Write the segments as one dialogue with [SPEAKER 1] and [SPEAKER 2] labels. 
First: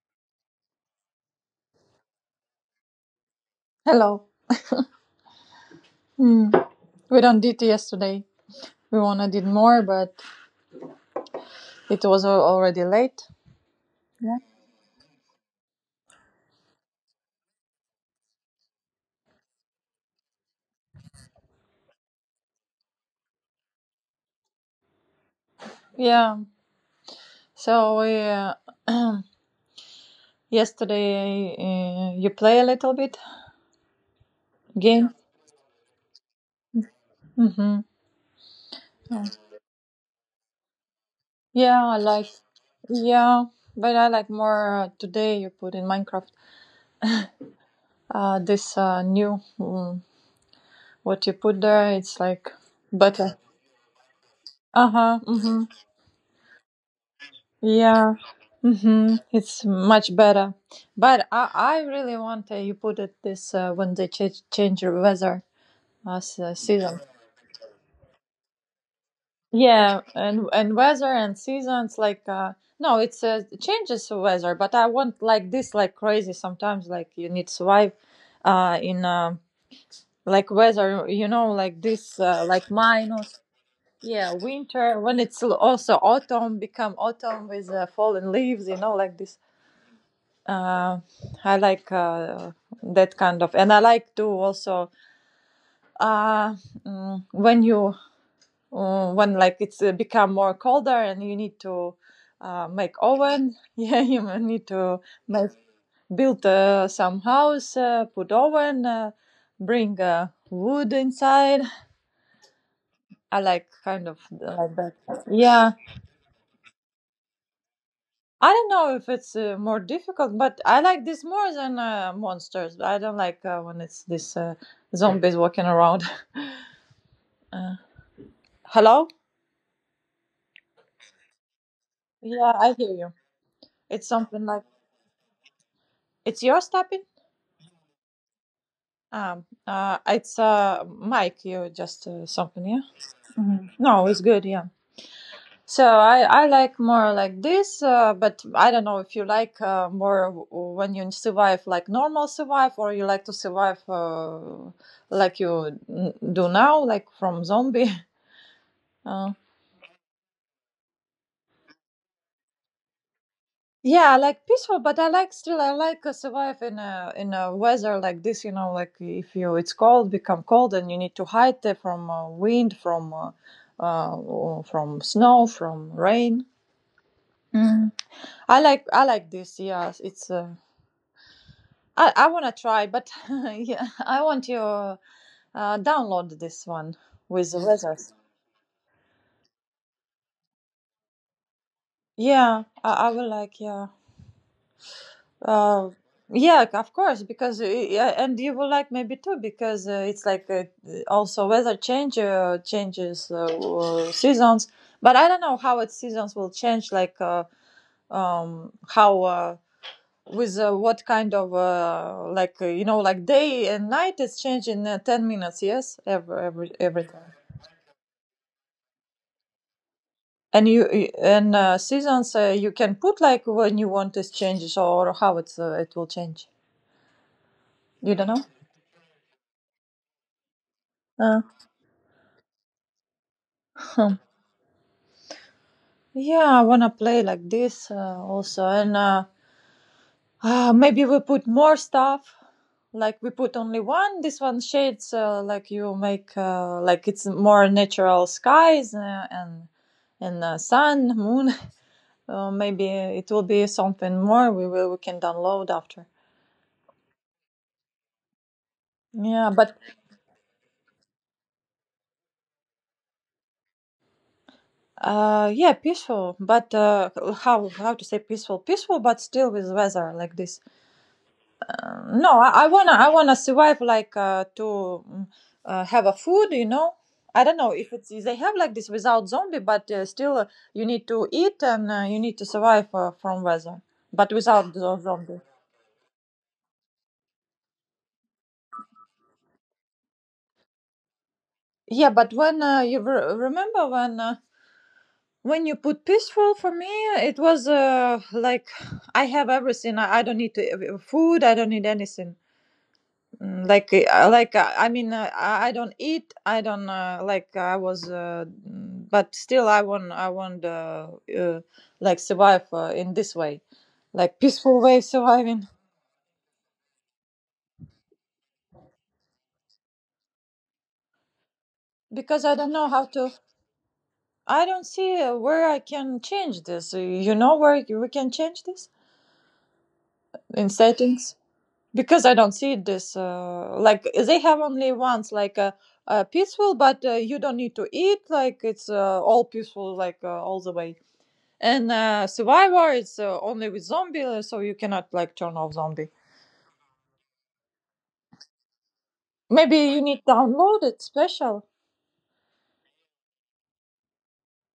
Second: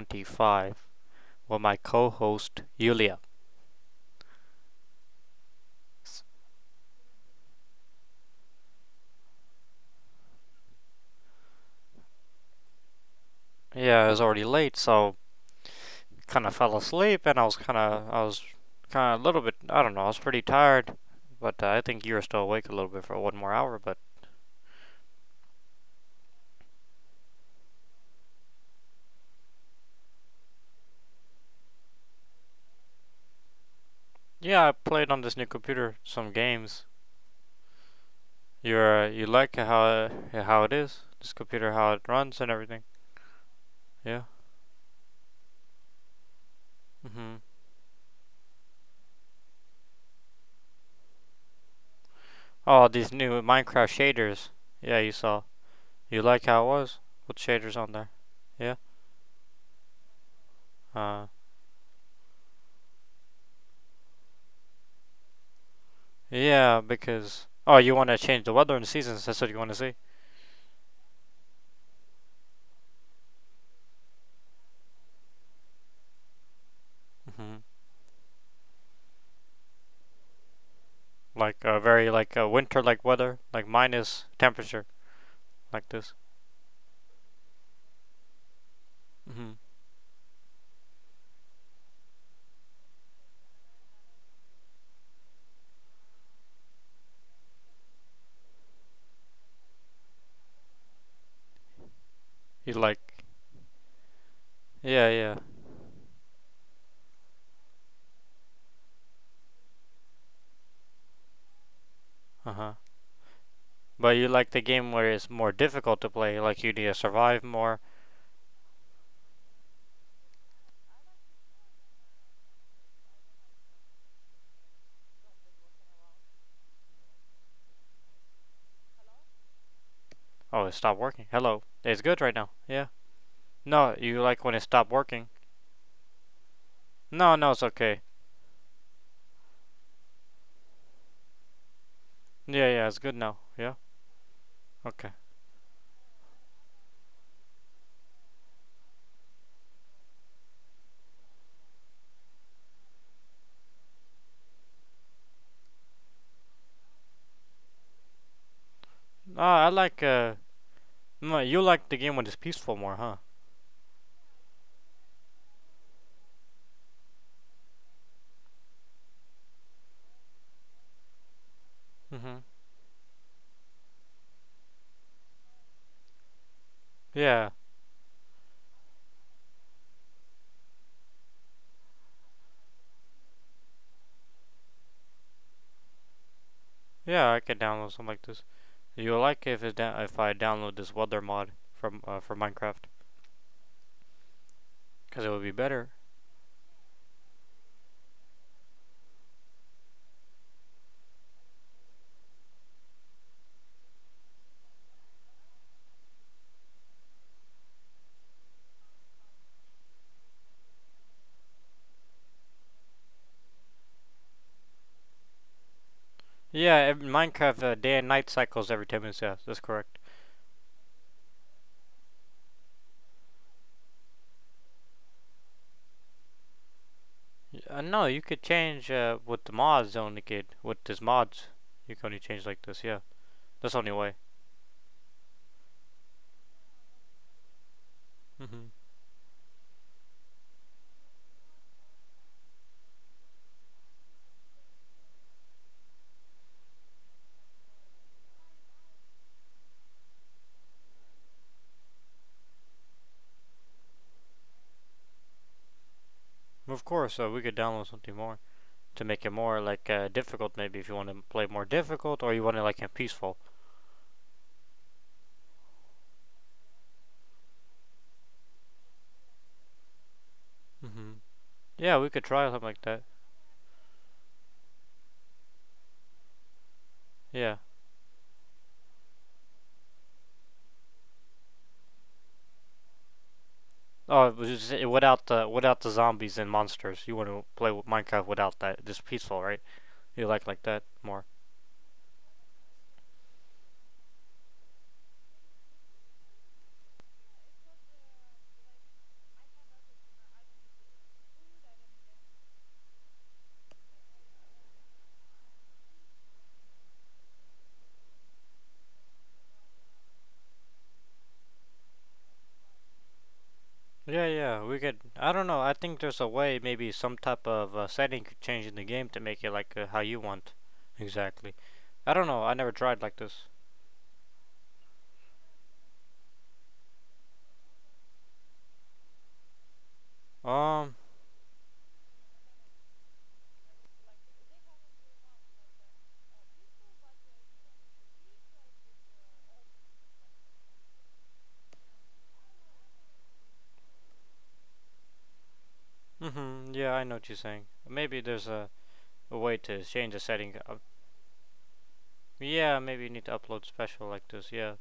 [SPEAKER 1] 25, with my co host, Yulia.
[SPEAKER 2] Hello. Hmm. We done not did yesterday. We wanna did more, but it was already late.
[SPEAKER 1] Yeah, it was
[SPEAKER 2] Yeah.
[SPEAKER 1] already late, so kind of fell asleep, and I was kind of, I was kind of a little bit, I don't know, I was pretty tired, but I think you were still awake a little bit for one more hour, but
[SPEAKER 2] Yeah. So we, yesterday you play a little bit
[SPEAKER 1] yeah, I played
[SPEAKER 2] game.
[SPEAKER 1] on this new computer some games.
[SPEAKER 2] hmm
[SPEAKER 1] You
[SPEAKER 2] Yeah,
[SPEAKER 1] like how it is, this computer,
[SPEAKER 2] yeah,
[SPEAKER 1] how it
[SPEAKER 2] I like.
[SPEAKER 1] runs and everything.
[SPEAKER 2] Yeah, but I
[SPEAKER 1] Yeah.
[SPEAKER 2] like more today. You put in Minecraft.
[SPEAKER 1] Hmm.
[SPEAKER 2] This new, what you put there. It's like
[SPEAKER 1] Oh, these new
[SPEAKER 2] better.
[SPEAKER 1] Minecraft shaders.
[SPEAKER 2] Uh
[SPEAKER 1] Yeah, you
[SPEAKER 2] huh.
[SPEAKER 1] saw. You like how it was? With shaders on there?
[SPEAKER 2] Yeah,
[SPEAKER 1] Yeah?
[SPEAKER 2] mm-hmm. It's much better.
[SPEAKER 1] Uh,
[SPEAKER 2] But I really want, you put it this, when they change the weather as,
[SPEAKER 1] yeah,
[SPEAKER 2] season.
[SPEAKER 1] because. Oh, you want to change the weather and seasons. That's what you want to see.
[SPEAKER 2] Yeah, and weather and seasons like, no, it's, changes the weather. But I want like this, like crazy sometimes, like you need
[SPEAKER 1] Hmm.
[SPEAKER 2] to survive, in, like weather,
[SPEAKER 1] Like
[SPEAKER 2] like
[SPEAKER 1] very
[SPEAKER 2] this,
[SPEAKER 1] like
[SPEAKER 2] like
[SPEAKER 1] winter like weather,
[SPEAKER 2] minus.
[SPEAKER 1] like minus
[SPEAKER 2] Yeah,
[SPEAKER 1] temperature,
[SPEAKER 2] winter, when it's
[SPEAKER 1] like
[SPEAKER 2] also
[SPEAKER 1] this.
[SPEAKER 2] autumn, become autumn with fallen leaves, like this.
[SPEAKER 1] Hmm.
[SPEAKER 2] uh, I like, that kind of, and I like to also, uh, when you, when like it's, become more colder, and you need to,
[SPEAKER 1] You
[SPEAKER 2] make
[SPEAKER 1] like.
[SPEAKER 2] oven. Yeah, you may need to
[SPEAKER 1] Yeah, yeah.
[SPEAKER 2] make, build some house, put oven, bring wood inside.
[SPEAKER 1] Uh huh.
[SPEAKER 2] I like kind
[SPEAKER 1] But
[SPEAKER 2] of
[SPEAKER 1] you like the game
[SPEAKER 2] like.
[SPEAKER 1] where it's more
[SPEAKER 2] Yeah.
[SPEAKER 1] difficult to play, like you need to survive more.
[SPEAKER 2] I don't know if it's, more difficult, but I like this more than, monsters. I don't like, when it's this, zombies walking around. Uh, Hello?
[SPEAKER 1] Oh, it stopped working. Hello. It's good right now.
[SPEAKER 2] Yeah, I
[SPEAKER 1] Yeah.
[SPEAKER 2] hear you.
[SPEAKER 1] No,
[SPEAKER 2] It's
[SPEAKER 1] you like
[SPEAKER 2] something
[SPEAKER 1] when it
[SPEAKER 2] like,
[SPEAKER 1] stopped working.
[SPEAKER 2] it's yours tapping.
[SPEAKER 1] No, no, it's okay.
[SPEAKER 2] It's mic. You just,
[SPEAKER 1] Yeah,
[SPEAKER 2] something, yeah.
[SPEAKER 1] yeah, it's good now. Yeah.
[SPEAKER 2] No, it's good, yeah.
[SPEAKER 1] Okay.
[SPEAKER 2] So I like more like this, but I don't know if you like, more when you survive like normal survive, or you like to survive, like you do now, like from zombie. Uh,
[SPEAKER 1] Oh, I like No, you like the game when it's peaceful more, huh?
[SPEAKER 2] Yeah, I like peaceful, but I like still, I like survive in a weather like this. You know, like if you it's cold, become cold, and you need to hide there from
[SPEAKER 1] Mm-hmm.
[SPEAKER 2] wind, from or from snow, from rain.
[SPEAKER 1] Yeah,
[SPEAKER 2] Mm. I like this. Yes, it's. I wanna try, but yeah, I want you download this one
[SPEAKER 1] yeah, I
[SPEAKER 2] with
[SPEAKER 1] could
[SPEAKER 2] the
[SPEAKER 1] download
[SPEAKER 2] weather.
[SPEAKER 1] something like this. You like it if if I download this weather mod from for
[SPEAKER 2] Yeah,
[SPEAKER 1] Minecraft,
[SPEAKER 2] I will like. Yeah.
[SPEAKER 1] because it would be better.
[SPEAKER 2] Uh, yeah, of course, because, yeah, and you will like maybe too, because it's like, also weather change, changes, seasons, but I don't know how its seasons will change, like, how, with, what kind of, like, you know, like day and night is changing 10 minutes, yes, every every
[SPEAKER 1] Yeah, in
[SPEAKER 2] every time.
[SPEAKER 1] Minecraft day and night cycles every 10 minutes. Yeah, that's correct.
[SPEAKER 2] And and, seasons, you can put like when you want this changes, or how it's, it will change.
[SPEAKER 1] No,
[SPEAKER 2] You
[SPEAKER 1] you could
[SPEAKER 2] don't
[SPEAKER 1] change with the mods only. Kid, with this mods,
[SPEAKER 2] know.
[SPEAKER 1] you can only change like this. Yeah, that's the only way.
[SPEAKER 2] Uh, Yeah, I wanna play like this,
[SPEAKER 1] Mm-hmm.
[SPEAKER 2] also, and maybe we put more stuff. Like we put only one. This one shades, like you make, like it's more natural skies, and sun, moon. Maybe it will be something more. We can download after.
[SPEAKER 1] Of course, we could download something more to make it
[SPEAKER 2] Yeah,
[SPEAKER 1] more
[SPEAKER 2] but,
[SPEAKER 1] like difficult. Maybe if you want to play more difficult, or you want to like it peaceful.
[SPEAKER 2] yeah, peaceful. But, how to say peaceful? Peaceful, but still with weather like this.
[SPEAKER 1] Mm-hmm. Yeah, we could
[SPEAKER 2] No,
[SPEAKER 1] try something
[SPEAKER 2] I, I
[SPEAKER 1] like
[SPEAKER 2] wanna
[SPEAKER 1] that.
[SPEAKER 2] I wanna survive like, to, mm, have a food. I
[SPEAKER 1] Yeah.
[SPEAKER 2] don't know if it's they have like this without zombie, but, still, you need to eat, and you need to survive from weather,
[SPEAKER 1] Oh, it
[SPEAKER 2] but
[SPEAKER 1] was just,
[SPEAKER 2] without
[SPEAKER 1] it
[SPEAKER 2] the
[SPEAKER 1] without
[SPEAKER 2] zombie.
[SPEAKER 1] the without the zombies and monsters. You want to play with Minecraft without that? Just peaceful, right? You like that more?
[SPEAKER 2] Yeah, but when, you remember, when you put peaceful for me, it was, like I have everything. I don't need to, food. I don't need anything. Like, like, I mean, I don't eat, I don't, like I was, but still I want, uh, like survive, in this way,
[SPEAKER 1] Yeah,
[SPEAKER 2] like
[SPEAKER 1] yeah. We
[SPEAKER 2] peaceful
[SPEAKER 1] could.
[SPEAKER 2] way
[SPEAKER 1] I don't know.
[SPEAKER 2] surviving,
[SPEAKER 1] I think there's a way, maybe some type of setting could change in the game to make it like how you want. Exactly. I don't know.
[SPEAKER 2] because
[SPEAKER 1] I
[SPEAKER 2] I
[SPEAKER 1] never
[SPEAKER 2] don't know
[SPEAKER 1] tried
[SPEAKER 2] how
[SPEAKER 1] like
[SPEAKER 2] to,
[SPEAKER 1] this.
[SPEAKER 2] I don't see, where I can change this. You know where we can change this in
[SPEAKER 1] Um.
[SPEAKER 2] settings, because I don't see this, like they have only once, like, peaceful, but, you don't need to eat, like it's, all peaceful, like, all the way. And, Survivor, it's, only with zombie, so you cannot like turn off zombie.
[SPEAKER 1] Mhm. Yeah, I know what you're saying. Maybe there's a way
[SPEAKER 2] Maybe
[SPEAKER 1] to
[SPEAKER 2] you
[SPEAKER 1] change the
[SPEAKER 2] need to
[SPEAKER 1] setting.
[SPEAKER 2] download it special.
[SPEAKER 1] Yeah, maybe you need to upload special like this. Yeah,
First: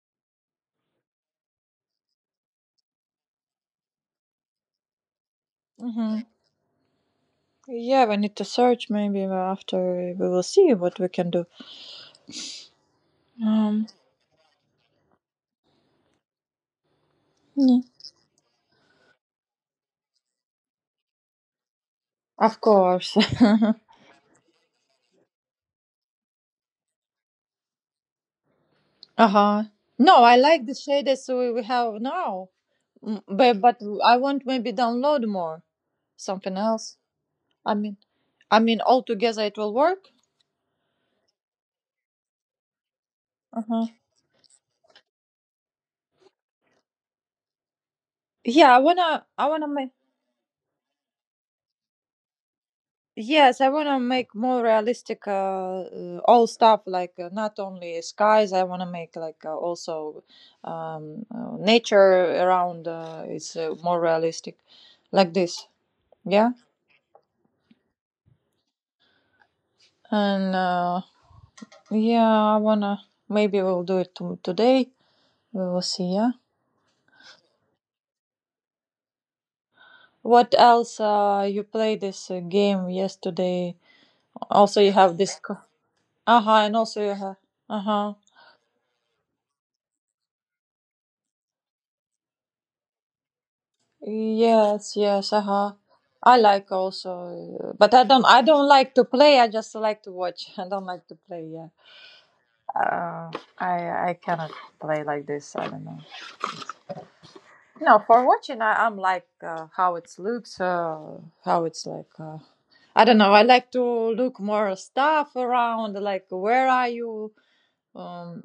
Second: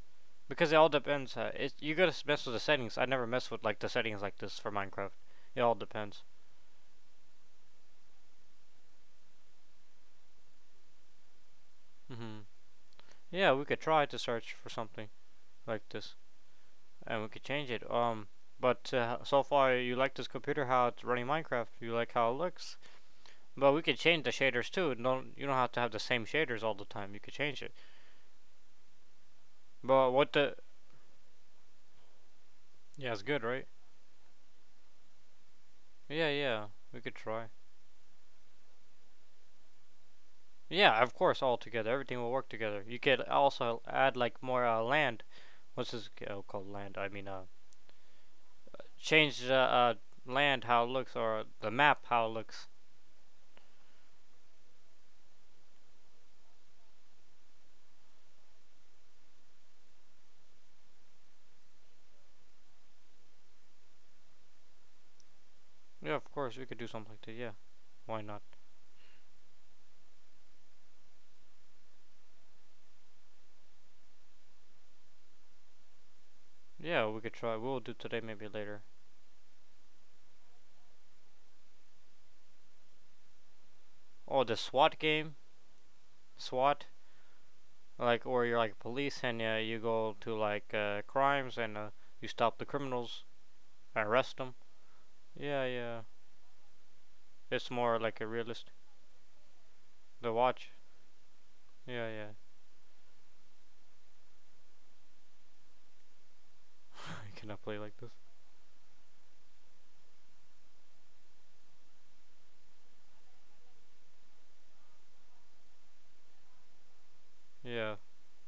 [SPEAKER 1] because it all depends. It you gotta mess with the settings. I never mess with like the settings like this for Minecraft. It all
[SPEAKER 2] Hmm.
[SPEAKER 1] depends.
[SPEAKER 2] Yeah, we need to search. Maybe, after, we will see what we can do.
[SPEAKER 1] Hmm. Yeah, we could
[SPEAKER 2] Um,
[SPEAKER 1] try to search for something like this, and we could change
[SPEAKER 2] yeah.
[SPEAKER 1] it. But so far you like this computer how it's running Minecraft. You like how it
[SPEAKER 2] Of
[SPEAKER 1] looks.
[SPEAKER 2] course. Uh
[SPEAKER 1] But we could change the shaders too. Don't you don't have to have the same shaders all the time. You could change it.
[SPEAKER 2] huh.
[SPEAKER 1] But
[SPEAKER 2] No,
[SPEAKER 1] what
[SPEAKER 2] I
[SPEAKER 1] the?
[SPEAKER 2] like the shaders we have now.
[SPEAKER 1] Yeah, it's good,
[SPEAKER 2] But,
[SPEAKER 1] right?
[SPEAKER 2] I want maybe download more,
[SPEAKER 1] Yeah,
[SPEAKER 2] something
[SPEAKER 1] yeah.
[SPEAKER 2] else.
[SPEAKER 1] We could try.
[SPEAKER 2] I mean, I mean, all together it will work.
[SPEAKER 1] Yeah, of course, all together. Everything will work together. You could
[SPEAKER 2] Uh
[SPEAKER 1] also
[SPEAKER 2] huh.
[SPEAKER 1] add like more land. What's this oh, called? Land.
[SPEAKER 2] Yeah, I wanna
[SPEAKER 1] Change
[SPEAKER 2] I
[SPEAKER 1] the
[SPEAKER 2] wanna make.
[SPEAKER 1] land how it looks or the map how it looks.
[SPEAKER 2] Yes, I want to make more realistic, all stuff like, not only skies. I want to make like, also, nature around, is, more realistic, like this.
[SPEAKER 1] Yeah, of
[SPEAKER 2] Yeah,
[SPEAKER 1] course, we could do something like that. Yeah, why not?
[SPEAKER 2] and, yeah, I wanna, maybe we'll do it to today. We will see. Yeah.
[SPEAKER 1] Yeah, we could try. We'll do today, maybe later.
[SPEAKER 2] What else? You play this, game yesterday.
[SPEAKER 1] Oh, the
[SPEAKER 2] Also, you
[SPEAKER 1] SWAT
[SPEAKER 2] have
[SPEAKER 1] game.
[SPEAKER 2] this. Uh huh. And
[SPEAKER 1] SWAT.
[SPEAKER 2] also you have. Uh huh.
[SPEAKER 1] Like, or you're like police and you go to like crimes and you stop the criminals, arrest them.
[SPEAKER 2] Yes, yes,
[SPEAKER 1] Yeah,
[SPEAKER 2] uh-huh.
[SPEAKER 1] yeah.
[SPEAKER 2] I like also,
[SPEAKER 1] It's
[SPEAKER 2] but
[SPEAKER 1] more
[SPEAKER 2] I
[SPEAKER 1] like
[SPEAKER 2] don't.
[SPEAKER 1] a
[SPEAKER 2] I don't
[SPEAKER 1] realist.
[SPEAKER 2] like to play. I just like to
[SPEAKER 1] The
[SPEAKER 2] watch. I
[SPEAKER 1] watch.
[SPEAKER 2] don't like to play. Yeah,
[SPEAKER 1] Yeah, yeah.
[SPEAKER 2] uh, I cannot play like this. I don't know.
[SPEAKER 1] I cannot play like
[SPEAKER 2] No,
[SPEAKER 1] this.
[SPEAKER 2] for watching, I'm like, how it looks, how it's like. I don't know. I like to look more stuff around, like where are you?
[SPEAKER 1] Yeah.
[SPEAKER 2] Um,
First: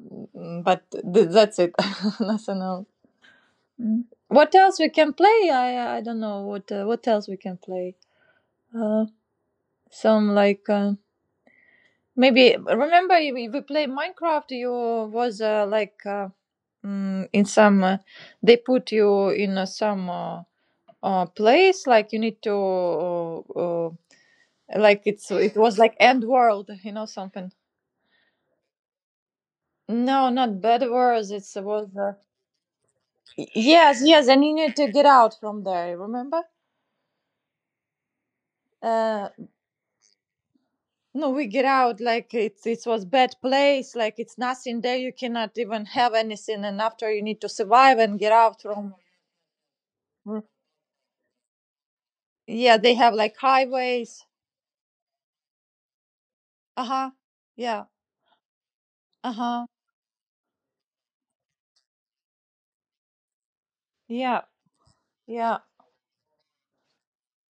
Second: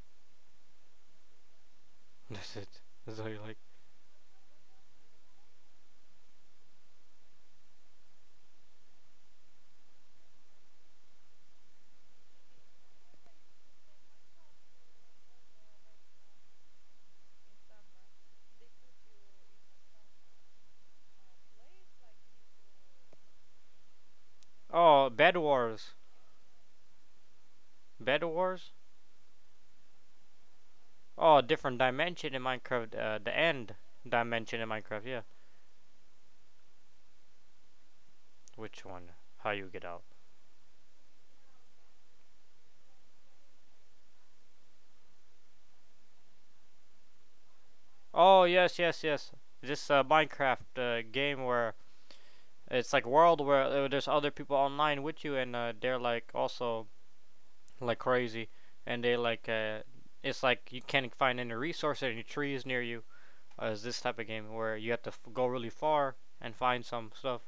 [SPEAKER 2] but that's it.
[SPEAKER 1] That's
[SPEAKER 2] Nothing
[SPEAKER 1] it.
[SPEAKER 2] else.
[SPEAKER 1] That's all you like.
[SPEAKER 2] Mm. What else we can play? I don't know what, what else we can play. Uh, some like, maybe remember we played Minecraft, you was, like, in some, they put you in, some, place, like you need to, like
[SPEAKER 1] Oh,
[SPEAKER 2] it's
[SPEAKER 1] Bed
[SPEAKER 2] it was like
[SPEAKER 1] Wars.
[SPEAKER 2] end world, something.
[SPEAKER 1] Bed Wars?
[SPEAKER 2] No, not bad wars, it
[SPEAKER 1] Oh, different
[SPEAKER 2] was,
[SPEAKER 1] dimension in Minecraft. The end
[SPEAKER 2] yes, yes, and you
[SPEAKER 1] dimension in
[SPEAKER 2] need to get
[SPEAKER 1] Minecraft, yeah.
[SPEAKER 2] out from there, remember?
[SPEAKER 1] Which one?
[SPEAKER 2] uh,
[SPEAKER 1] How you get out?
[SPEAKER 2] No, we get out, like it was bad place, like it's nothing there. You cannot even have anything, and after you need to survive and get
[SPEAKER 1] Oh,
[SPEAKER 2] out
[SPEAKER 1] yes,
[SPEAKER 2] from.
[SPEAKER 1] yes, yes. This
[SPEAKER 2] Mm.
[SPEAKER 1] Minecraft game where
[SPEAKER 2] Yeah,
[SPEAKER 1] it's
[SPEAKER 2] they
[SPEAKER 1] like
[SPEAKER 2] have like
[SPEAKER 1] world where there's
[SPEAKER 2] highways.
[SPEAKER 1] other people online with you and they're like
[SPEAKER 2] Uh
[SPEAKER 1] also
[SPEAKER 2] huh. Yeah.
[SPEAKER 1] like crazy and they
[SPEAKER 2] Uh
[SPEAKER 1] like
[SPEAKER 2] huh.
[SPEAKER 1] it's like you can't find any resources any trees near you is this type of
[SPEAKER 2] Yeah.
[SPEAKER 1] game where you have to go
[SPEAKER 2] Yeah.
[SPEAKER 1] really far and find some stuff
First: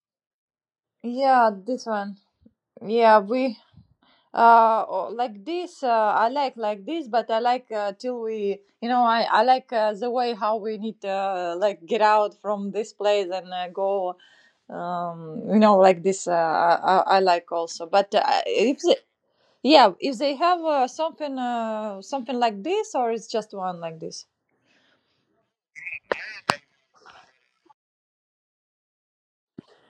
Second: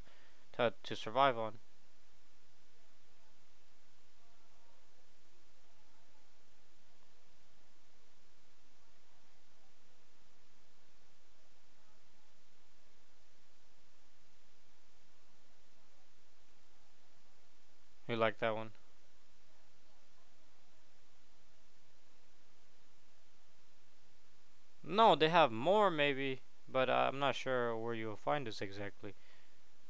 [SPEAKER 1] to survive
[SPEAKER 2] Yeah.
[SPEAKER 1] on.
[SPEAKER 2] This one. Yeah, we, like this. I like this, but I like, till we, I like, the way how we need to, like get out from this place and, go, like this, I like also, but,
[SPEAKER 1] You like that one?
[SPEAKER 2] if they, yeah, if they have, something like this, or it's just one like this.
[SPEAKER 1] No, they have more maybe, but I'm not sure where you'll find this exactly.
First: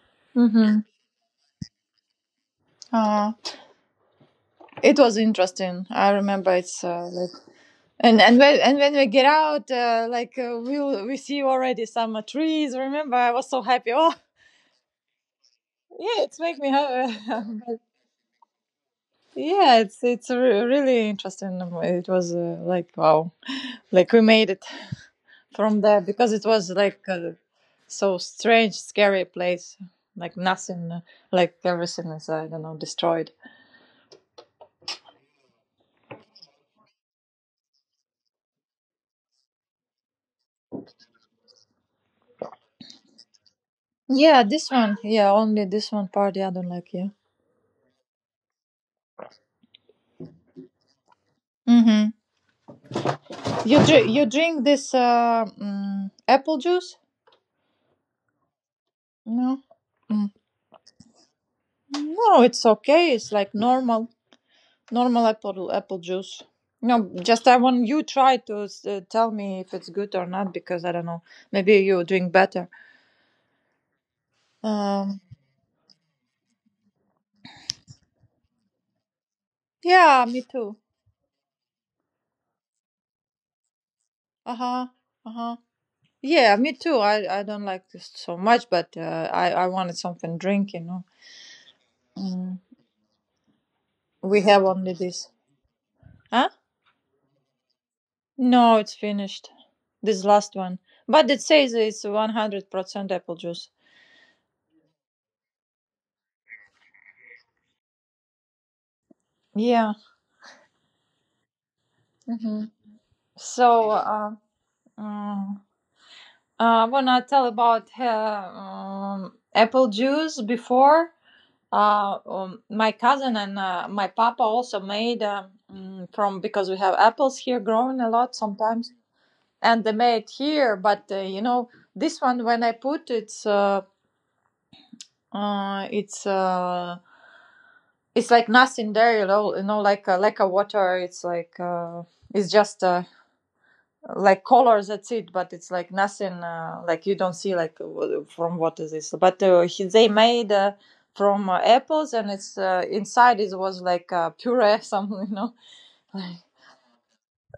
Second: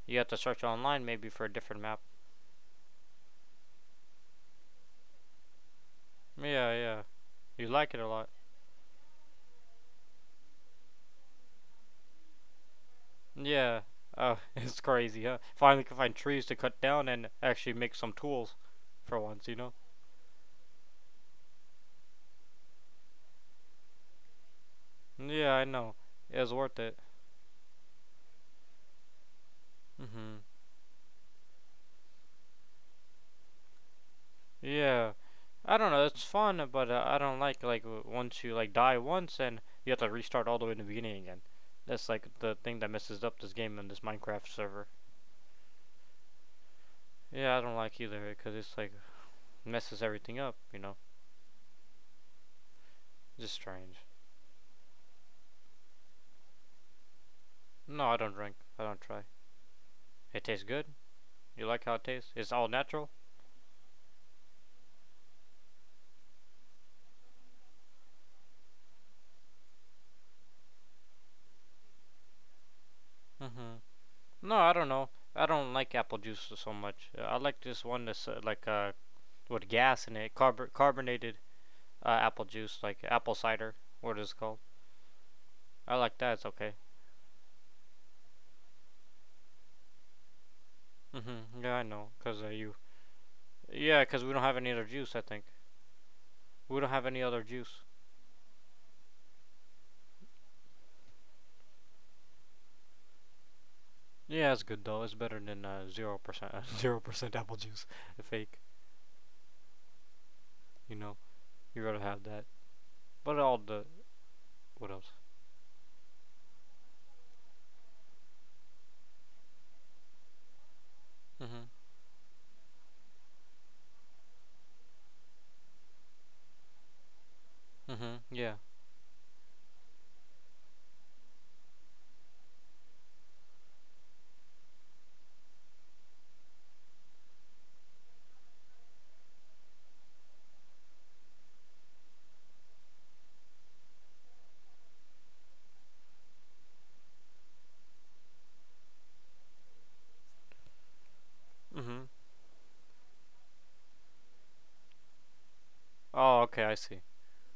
[SPEAKER 1] You have to search
[SPEAKER 2] Mm-hmm.
[SPEAKER 1] online maybe for a different map.
[SPEAKER 2] uh, it was interesting, I remember
[SPEAKER 1] Yeah,
[SPEAKER 2] it's,
[SPEAKER 1] yeah.
[SPEAKER 2] like,
[SPEAKER 1] You like it a
[SPEAKER 2] and
[SPEAKER 1] lot.
[SPEAKER 2] and when and when we get out, like, we see already some, trees, remember I was so
[SPEAKER 1] Yeah.
[SPEAKER 2] happy. Oh,
[SPEAKER 1] Oh, it's crazy, huh? Finally can find
[SPEAKER 2] yeah, it's
[SPEAKER 1] trees to
[SPEAKER 2] make me
[SPEAKER 1] cut down
[SPEAKER 2] happy.
[SPEAKER 1] and actually make some tools for once, you know?
[SPEAKER 2] Yeah, it's really interesting. It was, like wow, like we made it
[SPEAKER 1] Yeah, I
[SPEAKER 2] from
[SPEAKER 1] know.
[SPEAKER 2] there, because
[SPEAKER 1] It
[SPEAKER 2] it
[SPEAKER 1] was
[SPEAKER 2] was
[SPEAKER 1] worth it.
[SPEAKER 2] like, so strange, scary place. Like
[SPEAKER 1] Hmm.
[SPEAKER 2] nothing, like everything is, I don't know, destroyed.
[SPEAKER 1] Yeah. I don't know, it's fun, but I don't like once you like die once and you have to restart all the way in the beginning again. That's like the thing that messes up this game and this
[SPEAKER 2] Yeah,
[SPEAKER 1] Minecraft
[SPEAKER 2] this
[SPEAKER 1] server.
[SPEAKER 2] one. Yeah, only this one part. Yeah, I don't like. Yeah.
[SPEAKER 1] Yeah, I don't like either because it's like messes everything up. You know,
[SPEAKER 2] Mm-hmm.
[SPEAKER 1] just
[SPEAKER 2] You dr-
[SPEAKER 1] strange.
[SPEAKER 2] you drink this, apple juice?
[SPEAKER 1] No, I don't drink. I don't try.
[SPEAKER 2] No. Mm.
[SPEAKER 1] It tastes good. You like how it tastes?
[SPEAKER 2] No,
[SPEAKER 1] It's
[SPEAKER 2] it's
[SPEAKER 1] all natural.
[SPEAKER 2] okay. It's like normal apple juice. No, just I want you try to, tell me if it's good or not, because I don't know. Maybe you drink better.
[SPEAKER 1] Mhm. No, I don't know.
[SPEAKER 2] Um.
[SPEAKER 1] I don't like apple juice so much. I like this one that's like with gas in
[SPEAKER 2] Yeah,
[SPEAKER 1] it,
[SPEAKER 2] me too.
[SPEAKER 1] carbonated apple juice, like apple cider. What is it called?
[SPEAKER 2] Uh-huh. Uh-huh.
[SPEAKER 1] I like that. It's
[SPEAKER 2] Yeah, me
[SPEAKER 1] okay.
[SPEAKER 2] too. I don't like this so much, but, I wanted something drink.
[SPEAKER 1] Mhm. Yeah, I know. Cause
[SPEAKER 2] Mm.
[SPEAKER 1] you. Yeah, cause we
[SPEAKER 2] We
[SPEAKER 1] don't have
[SPEAKER 2] have
[SPEAKER 1] any other
[SPEAKER 2] only
[SPEAKER 1] juice. I
[SPEAKER 2] this.
[SPEAKER 1] think
[SPEAKER 2] Huh?
[SPEAKER 1] we don't have any other juice.
[SPEAKER 2] No, it's finished. This last one. But it says it's 100% apple juice.
[SPEAKER 1] Yeah, it's good though. It's better than 0% 0% apple juice, the fake.
[SPEAKER 2] Yeah.
[SPEAKER 1] You know, you rather have that.
[SPEAKER 2] Hmm.
[SPEAKER 1] But all the
[SPEAKER 2] So,
[SPEAKER 1] what else?
[SPEAKER 2] uh, when I tell about, apple juice before,
[SPEAKER 1] Mhm.
[SPEAKER 2] My cousin and, my papa also made, from, because we have apples here growing a
[SPEAKER 1] Mhm.
[SPEAKER 2] lot
[SPEAKER 1] Yeah.
[SPEAKER 2] sometimes, and they made here. But, this one when I put it's, uh it's uh it's like nothing there, like a water. It's like, it's just, like colors, that's it, but it's like nothing, like you don't see like from what is this. But, they made, from,
[SPEAKER 1] Mhm.
[SPEAKER 2] apples, and it's, inside it was like, puree, something. Like
[SPEAKER 1] Oh, okay. I see.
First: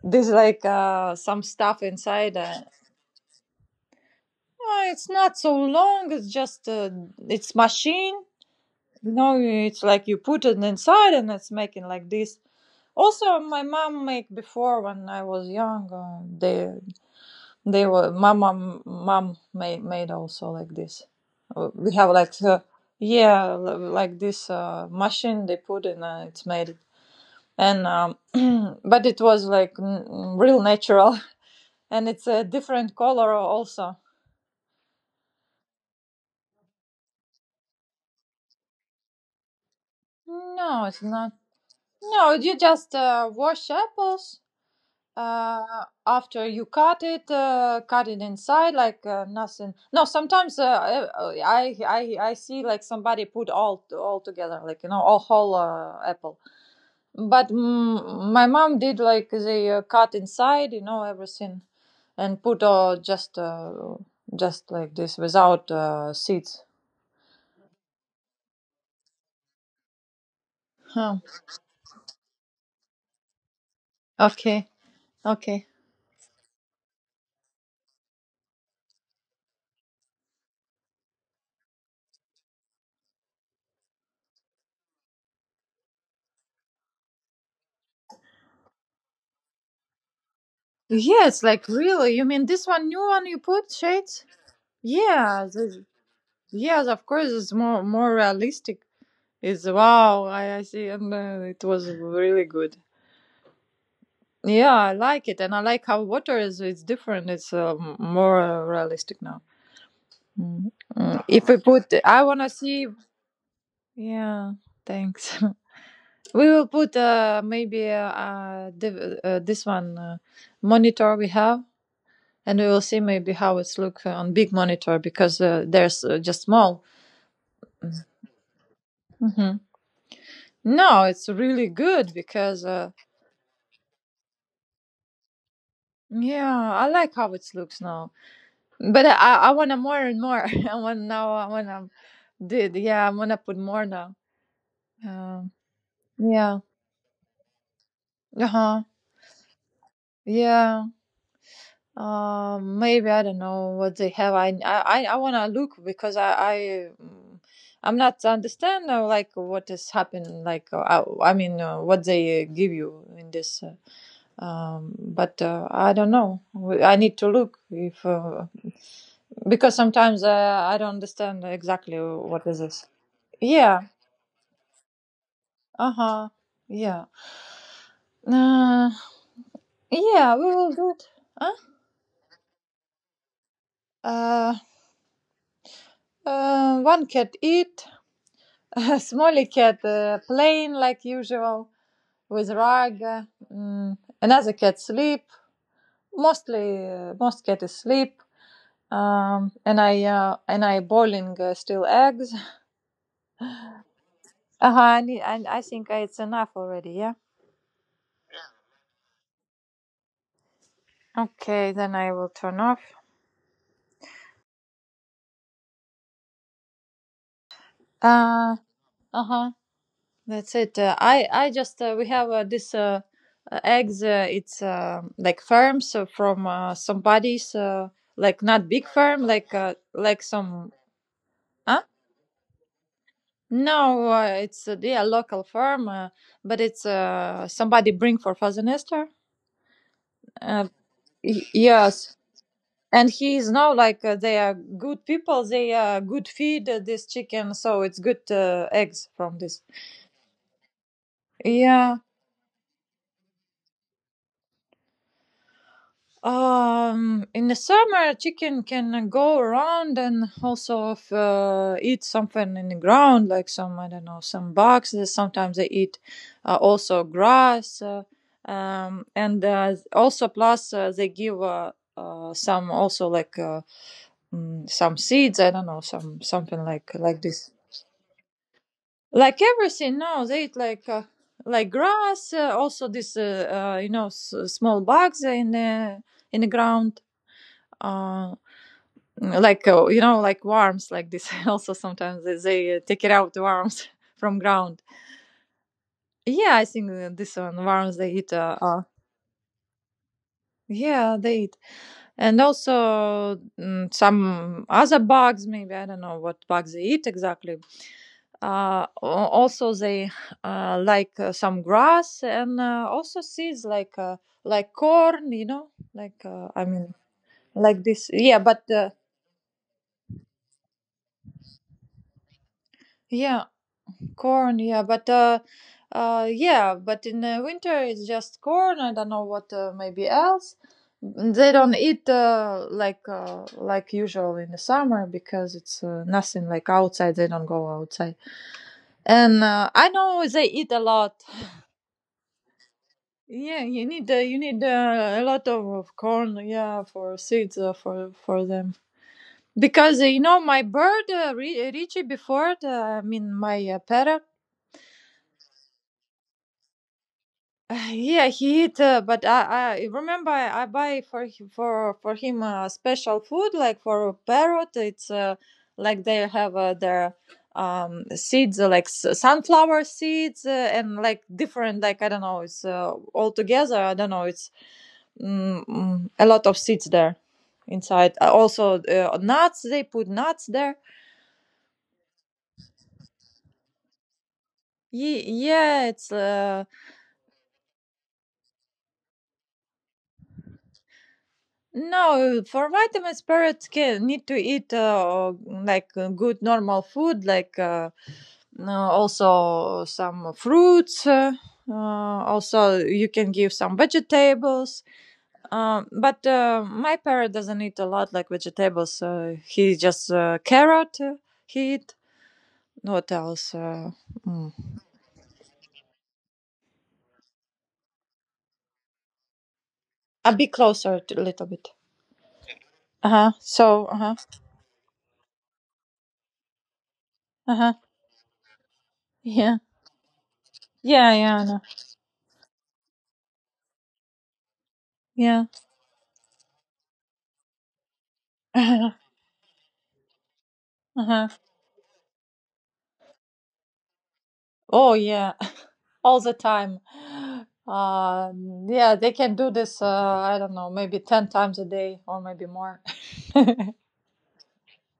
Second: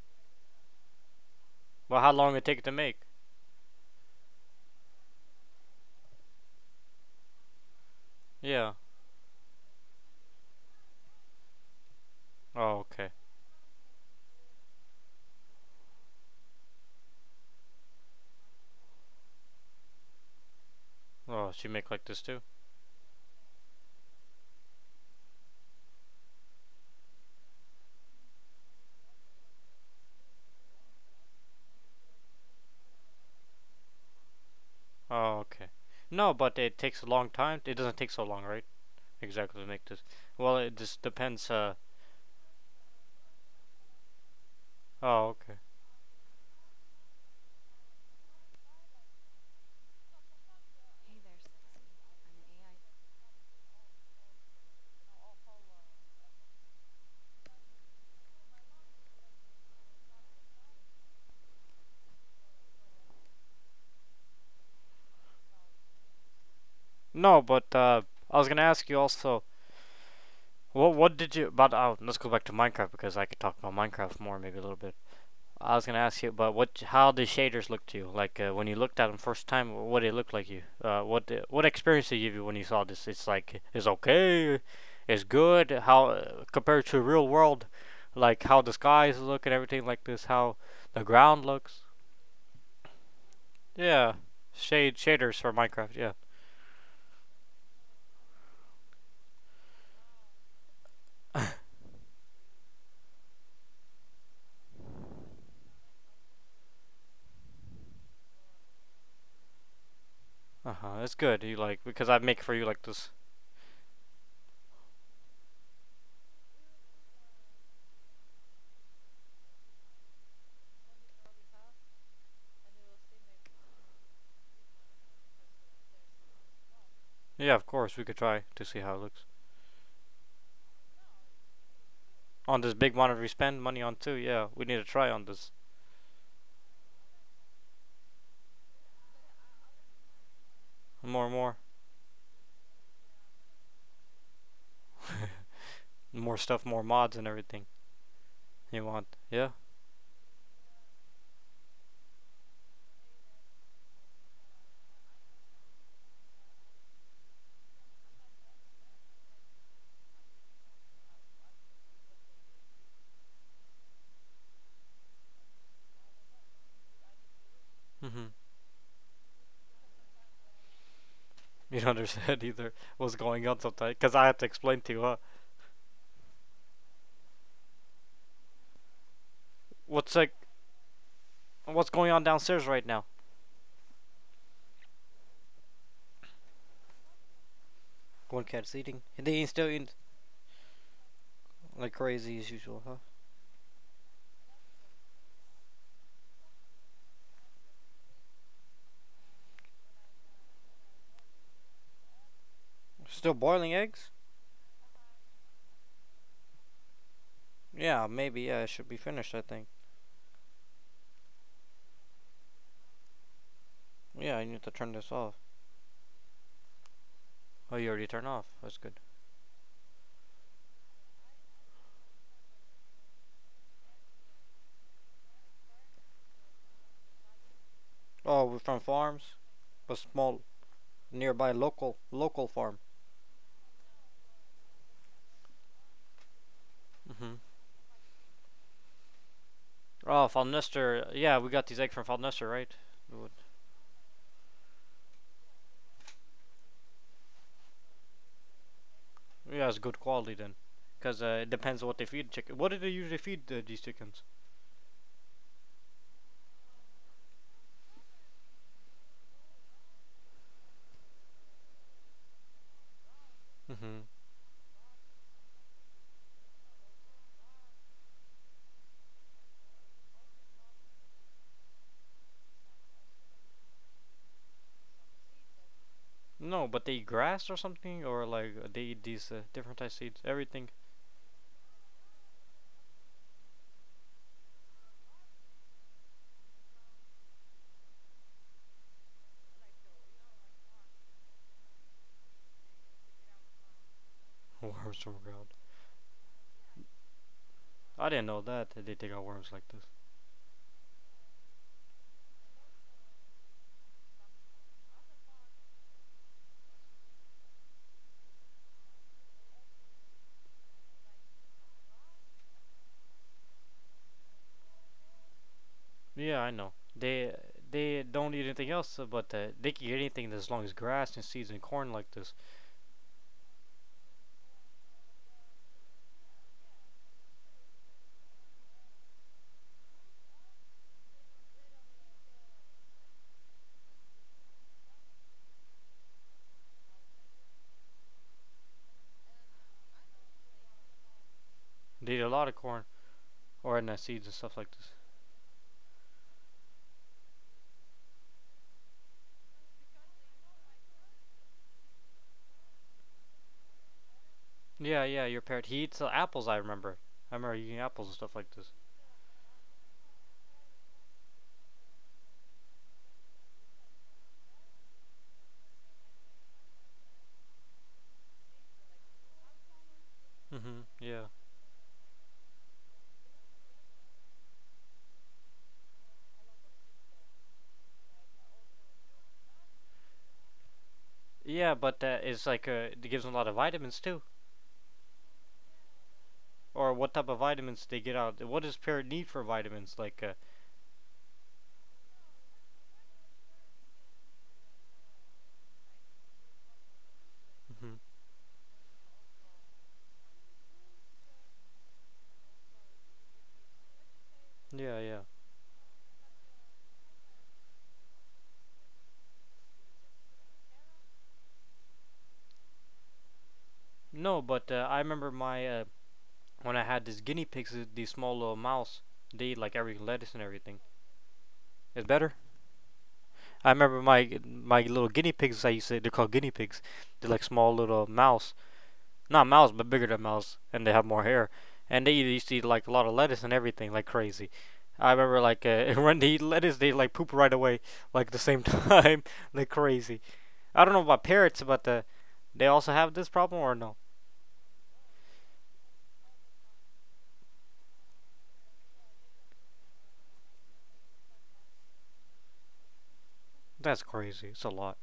[SPEAKER 2] this, like, some stuff
[SPEAKER 1] Well, how long
[SPEAKER 2] inside,
[SPEAKER 1] it take to make?
[SPEAKER 2] it's not so long, it's just, it's machine,
[SPEAKER 1] Yeah.
[SPEAKER 2] you know, it's like you put it inside and it's making like this.
[SPEAKER 1] Oh, okay.
[SPEAKER 2] Also, my mom make before, when I was young, they. They were my mom. Mom made also like this.
[SPEAKER 1] Oh, she
[SPEAKER 2] We
[SPEAKER 1] make like
[SPEAKER 2] have
[SPEAKER 1] this
[SPEAKER 2] like,
[SPEAKER 1] too.
[SPEAKER 2] yeah, like this, machine they put in. It's made, and but it was like real natural, and it's a different color also.
[SPEAKER 1] Oh, okay. No, but it takes a long time. It doesn't take so long, right? Exactly to make this. Well, it
[SPEAKER 2] No, it's
[SPEAKER 1] just
[SPEAKER 2] not.
[SPEAKER 1] depends.
[SPEAKER 2] No, you just wash apples.
[SPEAKER 1] Oh, okay.
[SPEAKER 2] Uh, after you cut it inside like nothing. No, sometimes I see like somebody put all together, like all whole apple. But my mom did like they cut inside, everything, and put just like this without seeds.
[SPEAKER 1] No, but I was gonna ask you also. What
[SPEAKER 2] Huh.
[SPEAKER 1] did you? But oh, let's go back to Minecraft because I could talk about Minecraft more maybe a
[SPEAKER 2] Okay.
[SPEAKER 1] little bit.
[SPEAKER 2] Okay.
[SPEAKER 1] I was gonna ask you about what how the shaders look to you. Like when you looked at them first time, what it looked like you. What what experience did you give you when you saw this? It's like it's okay, it's good. How compared to real world, like how the skies look and everything like this, how the ground
[SPEAKER 2] Yes, like
[SPEAKER 1] looks.
[SPEAKER 2] really. You mean this one, new one you put
[SPEAKER 1] Yeah,
[SPEAKER 2] shades?
[SPEAKER 1] shaders
[SPEAKER 2] Yeah,
[SPEAKER 1] for
[SPEAKER 2] the.
[SPEAKER 1] Minecraft. Yeah,
[SPEAKER 2] Yes, of course, it's more realistic. It's wow, I see, and it was really good. Yeah, I like it, and I like how water is it's different. It's more realistic now. Mm.
[SPEAKER 1] uh huh. It's
[SPEAKER 2] Mm,
[SPEAKER 1] good.
[SPEAKER 2] If
[SPEAKER 1] You
[SPEAKER 2] we
[SPEAKER 1] like
[SPEAKER 2] put,
[SPEAKER 1] because I
[SPEAKER 2] I
[SPEAKER 1] make
[SPEAKER 2] wanna
[SPEAKER 1] for you like
[SPEAKER 2] see.
[SPEAKER 1] this.
[SPEAKER 2] Yeah, thanks. We will put maybe this one monitor we have, and we will see maybe how it's look on big monitor because there's just small.
[SPEAKER 1] Yeah, of course we could try to see how it looks
[SPEAKER 2] Hmm. No, it's really good
[SPEAKER 1] on
[SPEAKER 2] because.
[SPEAKER 1] this big monitor we spend money on too. Yeah, we need to try on this
[SPEAKER 2] Yeah, I like how it looks now. But I wanna more and more. I want
[SPEAKER 1] more and
[SPEAKER 2] now. I
[SPEAKER 1] more.
[SPEAKER 2] wanna did. Yeah, I wanna put more now. Um,
[SPEAKER 1] More
[SPEAKER 2] yeah.
[SPEAKER 1] stuff, more mods and everything.
[SPEAKER 2] Uh
[SPEAKER 1] You
[SPEAKER 2] huh.
[SPEAKER 1] want, yeah?
[SPEAKER 2] Yeah. Maybe I don't know what they have. I wanna look because mm, I'm not understand like what is happening. Like I mean what they give you in this. But I don't know. I need to look if
[SPEAKER 1] Mm-hmm.
[SPEAKER 2] because sometimes I don't understand
[SPEAKER 1] You don't
[SPEAKER 2] exactly
[SPEAKER 1] understand
[SPEAKER 2] what is
[SPEAKER 1] either
[SPEAKER 2] this.
[SPEAKER 1] what's going on
[SPEAKER 2] Yeah.
[SPEAKER 1] sometimes, because I had to explain to you, huh?
[SPEAKER 2] Uh huh. Yeah. Uh,
[SPEAKER 1] What's like,
[SPEAKER 2] yeah. We will do it. Huh?
[SPEAKER 1] what's going on downstairs right now?
[SPEAKER 2] Uh, One cat eat.
[SPEAKER 1] One cat's eating.
[SPEAKER 2] A
[SPEAKER 1] And they
[SPEAKER 2] smaller
[SPEAKER 1] ain't still
[SPEAKER 2] cat
[SPEAKER 1] eating
[SPEAKER 2] playing like usual
[SPEAKER 1] like crazy as
[SPEAKER 2] with
[SPEAKER 1] usual, huh?
[SPEAKER 2] rug. Another cat sleep. Mostly, most cat is sleep. And I boiling still eggs.
[SPEAKER 1] Still boiling eggs?
[SPEAKER 2] Uh huh. I, need- I think it's enough already. Yeah.
[SPEAKER 1] Yeah, maybe. Yeah, it should be finished, I think.
[SPEAKER 2] Okay. Then I will turn off.
[SPEAKER 1] Yeah, I need to turn this off. Oh, you already turned off.
[SPEAKER 2] Uh
[SPEAKER 1] That's good.
[SPEAKER 2] Uh-huh. That's it. I just, we have this, eggs. It's like firms from somebody's,
[SPEAKER 1] Oh,
[SPEAKER 2] like
[SPEAKER 1] we're
[SPEAKER 2] not
[SPEAKER 1] from
[SPEAKER 2] big firm,
[SPEAKER 1] farms, a
[SPEAKER 2] like
[SPEAKER 1] small,
[SPEAKER 2] some.
[SPEAKER 1] nearby
[SPEAKER 2] Huh?
[SPEAKER 1] local, local farm.
[SPEAKER 2] No, it's yeah local firm, but it's
[SPEAKER 1] Mm-hmm.
[SPEAKER 2] somebody bring for Fazenester.
[SPEAKER 1] Oh,
[SPEAKER 2] Uh,
[SPEAKER 1] Falnester. Yeah, we got these eggs from
[SPEAKER 2] yes,
[SPEAKER 1] Falnester, right?
[SPEAKER 2] and he is now, like they are good people. They are good feed this chicken, so it's good eggs from this.
[SPEAKER 1] Yeah, it's good quality then, because it depends on what
[SPEAKER 2] Yeah.
[SPEAKER 1] they feed chicken. What do they usually feed these chickens?
[SPEAKER 2] In the summer, chicken can go around and also if, eat something in the ground, like some I
[SPEAKER 1] Mm-hmm.
[SPEAKER 2] don't know some bugs. Sometimes they eat also grass, and also plus they give some also like some seeds. I don't know some
[SPEAKER 1] No,
[SPEAKER 2] something
[SPEAKER 1] but they
[SPEAKER 2] like
[SPEAKER 1] eat
[SPEAKER 2] like
[SPEAKER 1] grass
[SPEAKER 2] this.
[SPEAKER 1] or something, or like they eat these
[SPEAKER 2] Like
[SPEAKER 1] different types of
[SPEAKER 2] everything,
[SPEAKER 1] seeds,
[SPEAKER 2] no, they eat
[SPEAKER 1] everything.
[SPEAKER 2] like grass. Also this, you know, small bugs in the ground, uh, like you know, like worms like this. Also sometimes they take it out worms from ground.
[SPEAKER 1] Worms from ground.
[SPEAKER 2] Yeah, I think this one worms
[SPEAKER 1] I
[SPEAKER 2] they
[SPEAKER 1] didn't
[SPEAKER 2] eat.
[SPEAKER 1] know that that they take out worms like this.
[SPEAKER 2] Yeah they eat. And also some other bugs, maybe I don't know what bugs they eat exactly. Also they, like some grass, and also seeds like corn, you know, like
[SPEAKER 1] Yeah, I
[SPEAKER 2] I
[SPEAKER 1] know.
[SPEAKER 2] mean like
[SPEAKER 1] They
[SPEAKER 2] this,
[SPEAKER 1] don't eat
[SPEAKER 2] yeah. But
[SPEAKER 1] anything else, but they can eat anything as long as grass and seeds and corn like this.
[SPEAKER 2] yeah, corn, yeah, but in the winter it's just corn. I don't know what maybe else. They don't eat like usual in the summer because it's nothing like outside. They don't go outside, and I know they eat a lot.
[SPEAKER 1] They eat a lot of corn
[SPEAKER 2] Yeah,
[SPEAKER 1] or and seeds and
[SPEAKER 2] you
[SPEAKER 1] stuff
[SPEAKER 2] need
[SPEAKER 1] like this.
[SPEAKER 2] a lot of corn. Yeah, for seeds for them because you know my bird, Richie, before. I mean my parrot.
[SPEAKER 1] Yeah, yeah, your parrot. He eats apples. I remember. I remember eating apples and
[SPEAKER 2] Yeah,
[SPEAKER 1] stuff like
[SPEAKER 2] he
[SPEAKER 1] this.
[SPEAKER 2] eat, but I remember I buy for for him special food, like for a parrot. It's like they have their seeds, like sunflower seeds,
[SPEAKER 1] Mm-hmm.
[SPEAKER 2] and
[SPEAKER 1] Yeah.
[SPEAKER 2] like different, like I don't know. It's all together. I don't know. It's a lot of seeds there inside. Also, nuts. They put nuts there.
[SPEAKER 1] Yeah, but that is like it gives them a lot of vitamins too.
[SPEAKER 2] Yeah, it's.
[SPEAKER 1] Or what type of vitamins they get out? What does parrot need for vitamins? Like,
[SPEAKER 2] No, for vitamins, parrots can need to eat like good normal food, like
[SPEAKER 1] hmm
[SPEAKER 2] also some fruits. Uh, Also, you can give some vegetables.
[SPEAKER 1] yeah, yeah.
[SPEAKER 2] But my parrot doesn't eat a lot like vegetables. He just carrot. He eat. What else?
[SPEAKER 1] No,
[SPEAKER 2] Mm.
[SPEAKER 1] but I remember my when I had these guinea pigs, these small little mouse. They eat like every lettuce
[SPEAKER 2] A
[SPEAKER 1] and
[SPEAKER 2] bit
[SPEAKER 1] everything.
[SPEAKER 2] closer, to, a little bit.
[SPEAKER 1] It's better.
[SPEAKER 2] Uh huh.
[SPEAKER 1] I
[SPEAKER 2] So uh
[SPEAKER 1] remember
[SPEAKER 2] huh.
[SPEAKER 1] my my little guinea pigs. I used to. They're called guinea pigs. They're like
[SPEAKER 2] Uh
[SPEAKER 1] small
[SPEAKER 2] huh.
[SPEAKER 1] little mouse not
[SPEAKER 2] Yeah.
[SPEAKER 1] mouse, but bigger than mouse, and they have
[SPEAKER 2] Yeah.
[SPEAKER 1] more
[SPEAKER 2] Yeah.
[SPEAKER 1] hair,
[SPEAKER 2] I
[SPEAKER 1] and they used to eat like a lot of lettuce and everything like crazy. I remember
[SPEAKER 2] know.
[SPEAKER 1] like when they eat lettuce, they like poop right away, like the same
[SPEAKER 2] Yeah.
[SPEAKER 1] time, like crazy. I don't know
[SPEAKER 2] Uh
[SPEAKER 1] about
[SPEAKER 2] huh.
[SPEAKER 1] parrots, but they also have this problem or no?
[SPEAKER 2] Oh yeah, all the time. Uh, yeah, they can do this. I don't know, maybe 10 times a day or maybe more.
[SPEAKER 1] That's crazy. It's a lot.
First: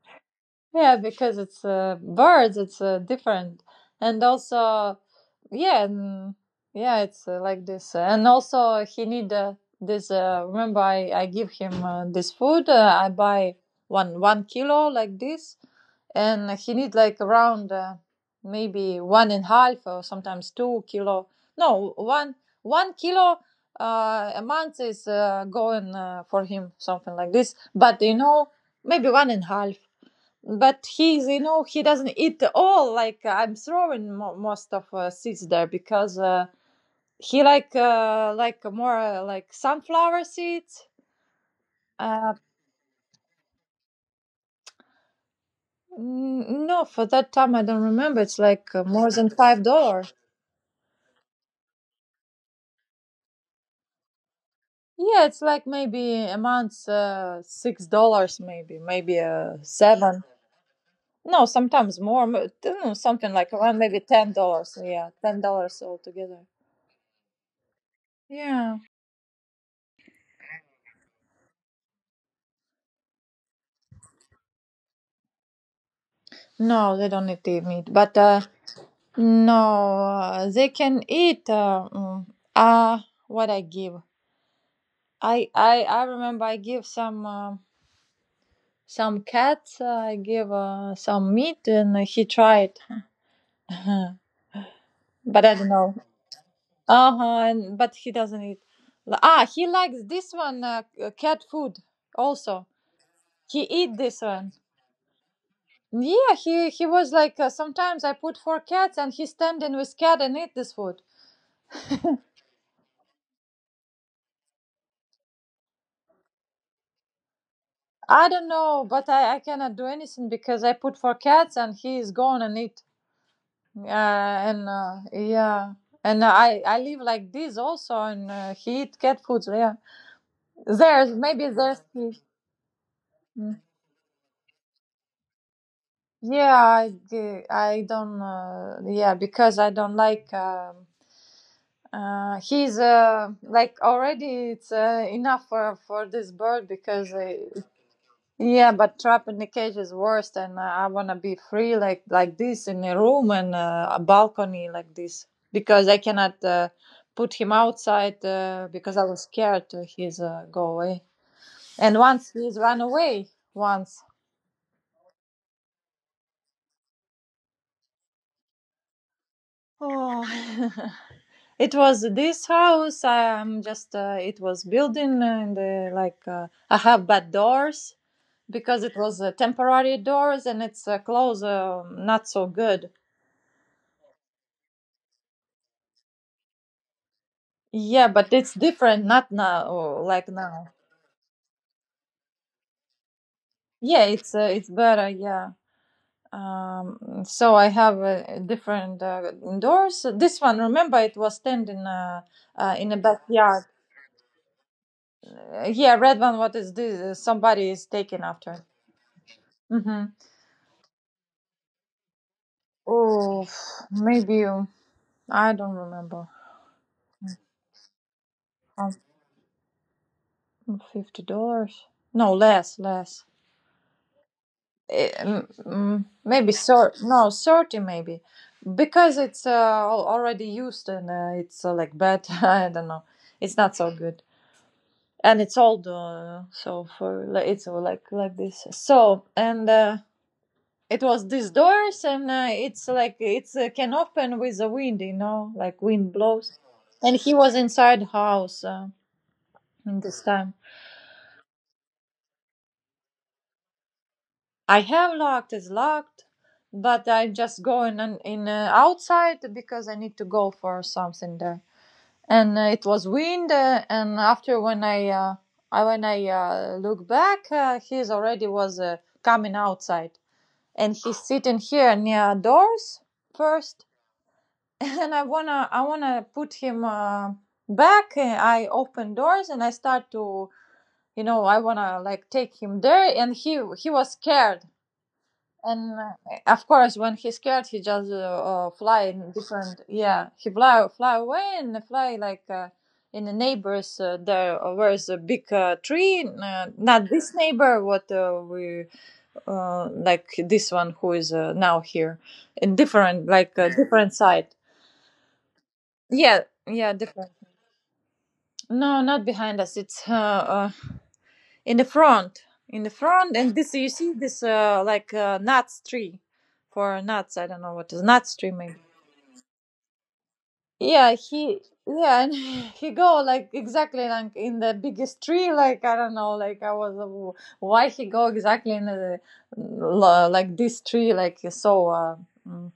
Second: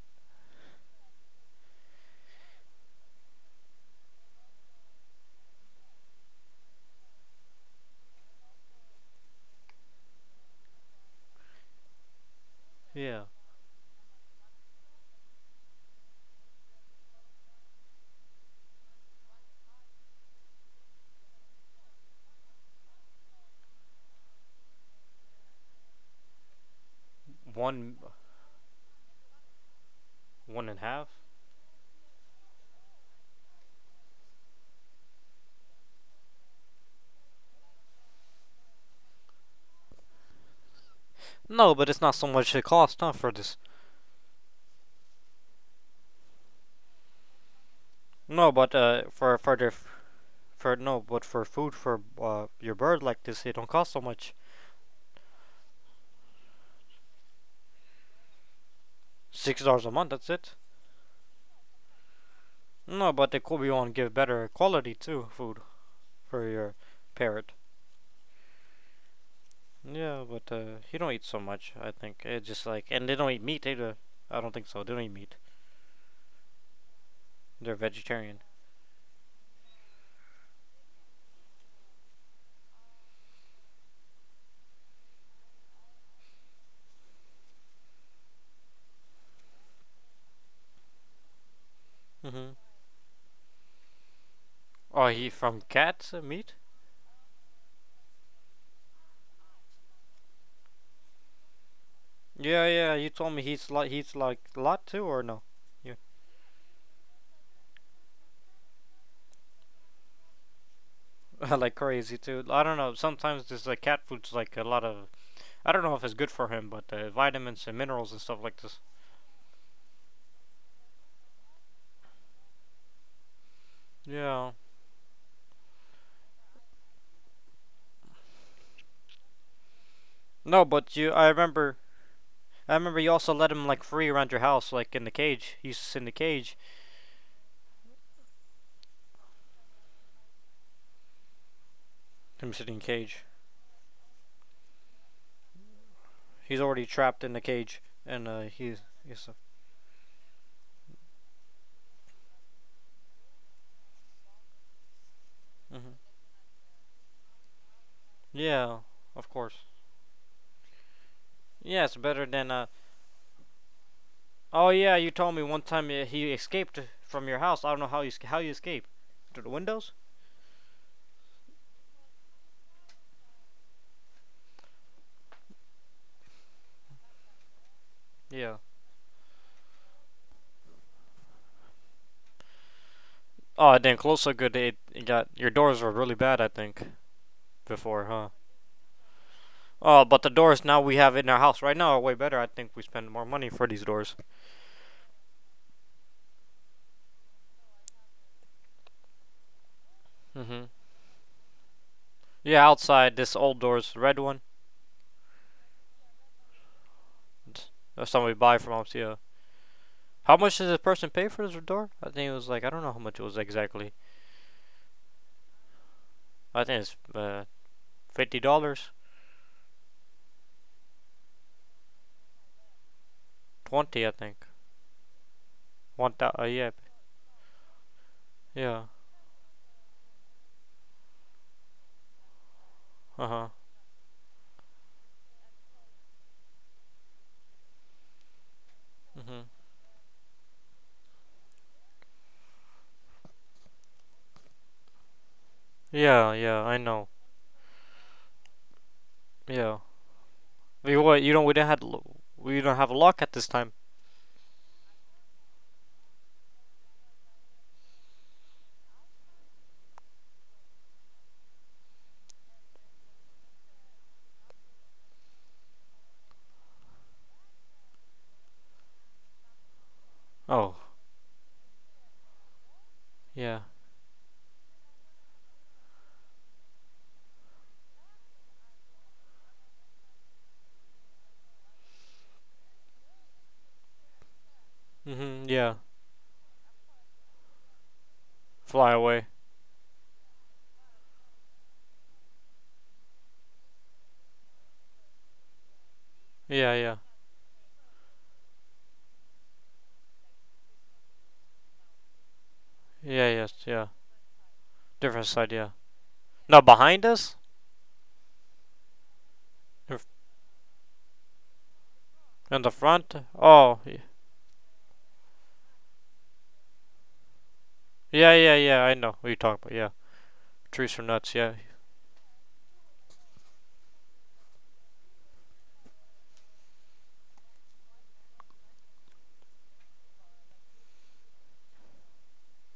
[SPEAKER 2] Yeah, because it's birds, it's different, and also, yeah, and, yeah, it's like this, and also he need this. Remember, I give him this food. I
[SPEAKER 1] Yeah,
[SPEAKER 2] buy one kilo like this, and he need like around maybe one and a half or sometimes 2 kilo. No, one kilo a month is going for him, something like this.
[SPEAKER 1] one,
[SPEAKER 2] But you know, maybe one and a half,
[SPEAKER 1] one and a
[SPEAKER 2] but
[SPEAKER 1] half.
[SPEAKER 2] he's, you know, he doesn't eat all, like I'm throwing most of seeds there, because he like more like sunflower seeds.
[SPEAKER 1] No, but it's not so
[SPEAKER 2] uh,
[SPEAKER 1] much the cost, huh, for this.
[SPEAKER 2] no, for that time I don't remember, it's
[SPEAKER 1] No,
[SPEAKER 2] like
[SPEAKER 1] but
[SPEAKER 2] more than five dollar
[SPEAKER 1] for no, but for food for your bird like this, it don't cost so much.
[SPEAKER 2] Yeah, it's like maybe a month $6, maybe
[SPEAKER 1] $6 a month.
[SPEAKER 2] seven.
[SPEAKER 1] That's it.
[SPEAKER 2] No, sometimes more. Don't know,
[SPEAKER 1] No, but
[SPEAKER 2] something
[SPEAKER 1] they
[SPEAKER 2] like
[SPEAKER 1] could be
[SPEAKER 2] around
[SPEAKER 1] on
[SPEAKER 2] maybe
[SPEAKER 1] give
[SPEAKER 2] ten
[SPEAKER 1] better
[SPEAKER 2] dollars
[SPEAKER 1] quality
[SPEAKER 2] yeah,
[SPEAKER 1] too
[SPEAKER 2] ten
[SPEAKER 1] food
[SPEAKER 2] dollars altogether.
[SPEAKER 1] for your parrot.
[SPEAKER 2] Yeah,
[SPEAKER 1] Yeah, but he don't eat so much. I think it's just like, and they don't eat meat either. I don't think so. They don't eat meat.
[SPEAKER 2] no, they don't eat the
[SPEAKER 1] They're
[SPEAKER 2] meat. But
[SPEAKER 1] vegetarian.
[SPEAKER 2] no, they can eat. Uh, what I give? I remember I give some cats. I give some meat, and he
[SPEAKER 1] Mm-hmm.
[SPEAKER 2] tried, but
[SPEAKER 1] Oh, he
[SPEAKER 2] I
[SPEAKER 1] from
[SPEAKER 2] don't know.
[SPEAKER 1] cats meat?
[SPEAKER 2] Uh huh. And but he doesn't eat. He likes this one cat food also.
[SPEAKER 1] Yeah, yeah. You told me he
[SPEAKER 2] He
[SPEAKER 1] eats lot.
[SPEAKER 2] eat
[SPEAKER 1] He eats
[SPEAKER 2] this
[SPEAKER 1] like
[SPEAKER 2] one.
[SPEAKER 1] a lot too, or no? Yeah,
[SPEAKER 2] Yeah, he was like sometimes I put four cats and he standing with cat and eat this food.
[SPEAKER 1] like crazy too. I don't know. Sometimes this like cat food's like a lot of. I don't know if it's good for him, but vitamins and minerals and
[SPEAKER 2] I
[SPEAKER 1] stuff
[SPEAKER 2] don't
[SPEAKER 1] like this.
[SPEAKER 2] know, but I cannot do anything because I put for cats and he is gone and eat.
[SPEAKER 1] Yeah.
[SPEAKER 2] And Yeah, and I live like this also, and he eat cat food. So, yeah,
[SPEAKER 1] No, but you.
[SPEAKER 2] there's
[SPEAKER 1] I
[SPEAKER 2] maybe
[SPEAKER 1] remember
[SPEAKER 2] there's.
[SPEAKER 1] I remember you also let
[SPEAKER 2] Mm.
[SPEAKER 1] him like free around your house, like in the cage. He used to sit in the cage.
[SPEAKER 2] Yeah, I don't. Yeah, because I don't like.
[SPEAKER 1] Him sitting
[SPEAKER 2] He's
[SPEAKER 1] in the cage.
[SPEAKER 2] like already, it's enough for this
[SPEAKER 1] He's
[SPEAKER 2] bird,
[SPEAKER 1] already
[SPEAKER 2] because
[SPEAKER 1] trapped in the cage, and
[SPEAKER 2] yeah,
[SPEAKER 1] he's
[SPEAKER 2] but trap
[SPEAKER 1] he's.
[SPEAKER 2] in the cage is worse than. I want to be free, like this, in a room and a balcony like this, because I
[SPEAKER 1] Hmm.
[SPEAKER 2] cannot put him outside,
[SPEAKER 1] Yeah,
[SPEAKER 2] because I was
[SPEAKER 1] of course.
[SPEAKER 2] scared to his go away.
[SPEAKER 1] Yeah,
[SPEAKER 2] And
[SPEAKER 1] it's better
[SPEAKER 2] once
[SPEAKER 1] than.
[SPEAKER 2] he's run away, once.
[SPEAKER 1] Oh yeah, you told me one time he escaped from your house. I don't know how you escaped. Through the windows?
[SPEAKER 2] Oh, it was this house. I'm just. It was building, and like I have bad doors,
[SPEAKER 1] Yeah.
[SPEAKER 2] because it was temporary doors, and it's closed, not so good.
[SPEAKER 1] Oh, it didn't close so good. It got your doors were really bad, I think, before,
[SPEAKER 2] Yeah,
[SPEAKER 1] huh?
[SPEAKER 2] but it's different, not now,
[SPEAKER 1] Oh, but
[SPEAKER 2] like
[SPEAKER 1] the doors
[SPEAKER 2] now.
[SPEAKER 1] now we have in our house right now are way better. I think we spend more money for these
[SPEAKER 2] Yeah,
[SPEAKER 1] doors.
[SPEAKER 2] it's better. Yeah. So I have a different doors. This one,
[SPEAKER 1] Hmm.
[SPEAKER 2] remember, it was standing
[SPEAKER 1] Yeah,
[SPEAKER 2] in a
[SPEAKER 1] outside this old
[SPEAKER 2] backyard.
[SPEAKER 1] doors, red one.
[SPEAKER 2] Yeah, red one. What is this? Somebody is
[SPEAKER 1] That's
[SPEAKER 2] taking
[SPEAKER 1] something we buy
[SPEAKER 2] after.
[SPEAKER 1] from Omcia.
[SPEAKER 2] Mm-hmm.
[SPEAKER 1] How much did this person pay for this door? I think it was like I don't know how much it was
[SPEAKER 2] Oh,
[SPEAKER 1] exactly.
[SPEAKER 2] maybe I don't remember.
[SPEAKER 1] I think it's fifty
[SPEAKER 2] Um,
[SPEAKER 1] dollars,
[SPEAKER 2] $50? No, less, less.
[SPEAKER 1] twenty I think.
[SPEAKER 2] Maybe
[SPEAKER 1] Yeah,
[SPEAKER 2] sir no 30 maybe,
[SPEAKER 1] yeah,
[SPEAKER 2] because it's already used, and it's like bad. I don't know,
[SPEAKER 1] uh huh,
[SPEAKER 2] it's not so good. And it's old, it's like this, so.
[SPEAKER 1] mhm.
[SPEAKER 2] And it was these doors, and it's like, it's can open with the wind, you know, like wind
[SPEAKER 1] Yeah,
[SPEAKER 2] blows,
[SPEAKER 1] yeah, I know.
[SPEAKER 2] and he was inside house
[SPEAKER 1] Yeah,
[SPEAKER 2] in this time.
[SPEAKER 1] we didn't have. We don't have a lock at this time.
[SPEAKER 2] I have locked, it's locked, but I'm just going on in, outside, because I need to go for something there. And it was wind, and after, when I when I look back, he's already was coming outside,
[SPEAKER 1] Oh,
[SPEAKER 2] and he's sitting here near doors
[SPEAKER 1] yeah,
[SPEAKER 2] first. And I wanna put him back. I open doors and I start to I wanna like take him there, and he was scared
[SPEAKER 1] mhm, yeah.
[SPEAKER 2] and of course when he's scared he just
[SPEAKER 1] Fly
[SPEAKER 2] fly
[SPEAKER 1] away.
[SPEAKER 2] in different, yeah, he fly away and fly like in the neighbors, there, where's a big tree,
[SPEAKER 1] Yeah, yeah,
[SPEAKER 2] not this neighbor what we like, this one who is now here, in different,
[SPEAKER 1] yeah, yes,
[SPEAKER 2] like,
[SPEAKER 1] yeah.
[SPEAKER 2] different side.
[SPEAKER 1] Different side, yeah.
[SPEAKER 2] Yeah,
[SPEAKER 1] Now
[SPEAKER 2] yeah,
[SPEAKER 1] behind
[SPEAKER 2] different.
[SPEAKER 1] us,
[SPEAKER 2] No, not behind us,
[SPEAKER 1] in
[SPEAKER 2] it's in the front.
[SPEAKER 1] the
[SPEAKER 2] In the
[SPEAKER 1] front.
[SPEAKER 2] front. And this,
[SPEAKER 1] Oh,
[SPEAKER 2] you see this, like, nuts tree, for nuts. I don't know what is
[SPEAKER 1] yeah,
[SPEAKER 2] nuts tree,
[SPEAKER 1] yeah,
[SPEAKER 2] maybe.
[SPEAKER 1] yeah. I know what you're talking about. Yeah, trees for
[SPEAKER 2] Yeah,
[SPEAKER 1] nuts. Yeah,
[SPEAKER 2] he, yeah. And he go like exactly like in the biggest tree, like, I don't know, like I was why he go exactly in the like this tree, like so mm,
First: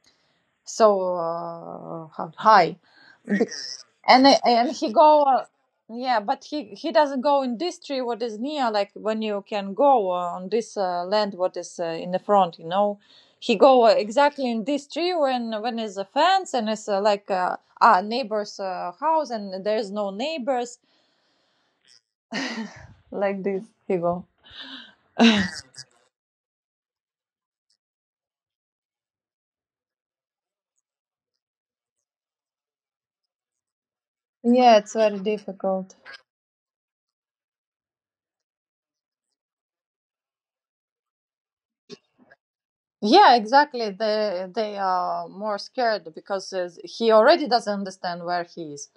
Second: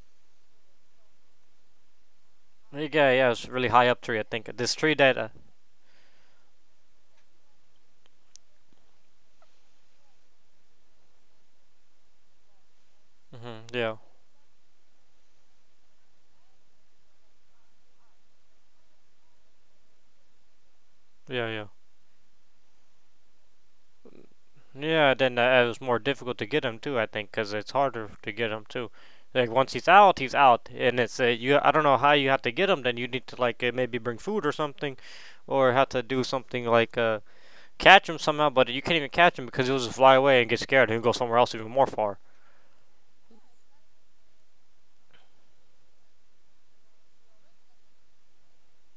[SPEAKER 2] high.
[SPEAKER 1] Yeah, yeah,
[SPEAKER 2] Be-
[SPEAKER 1] it's really high up tree. I
[SPEAKER 2] and
[SPEAKER 1] think
[SPEAKER 2] and
[SPEAKER 1] this
[SPEAKER 2] he
[SPEAKER 1] tree that.
[SPEAKER 2] go, yeah, but he doesn't go in this tree what is near, like when you can go on this land what is in the front, you know. He
[SPEAKER 1] Mhm,
[SPEAKER 2] go
[SPEAKER 1] yeah,
[SPEAKER 2] exactly in this tree when is a fence, and it's like, neighbor's house, and there's no neighbors
[SPEAKER 1] yeah, yeah,
[SPEAKER 2] like this he go.
[SPEAKER 1] yeah. Then it was more difficult to get him too. I think because it's harder to get him too. Like once he's out, and it's you. I don't know how you have to get him. Then you need to like maybe bring food or
[SPEAKER 2] Yeah, it's
[SPEAKER 1] something,
[SPEAKER 2] very
[SPEAKER 1] or have
[SPEAKER 2] difficult.
[SPEAKER 1] to do something like catch him somehow. But you can't even catch him because he'll just fly away and get scared. And He'll go somewhere else even more far.
[SPEAKER 2] Yeah, exactly, they are more scared because he already doesn't understand where he is.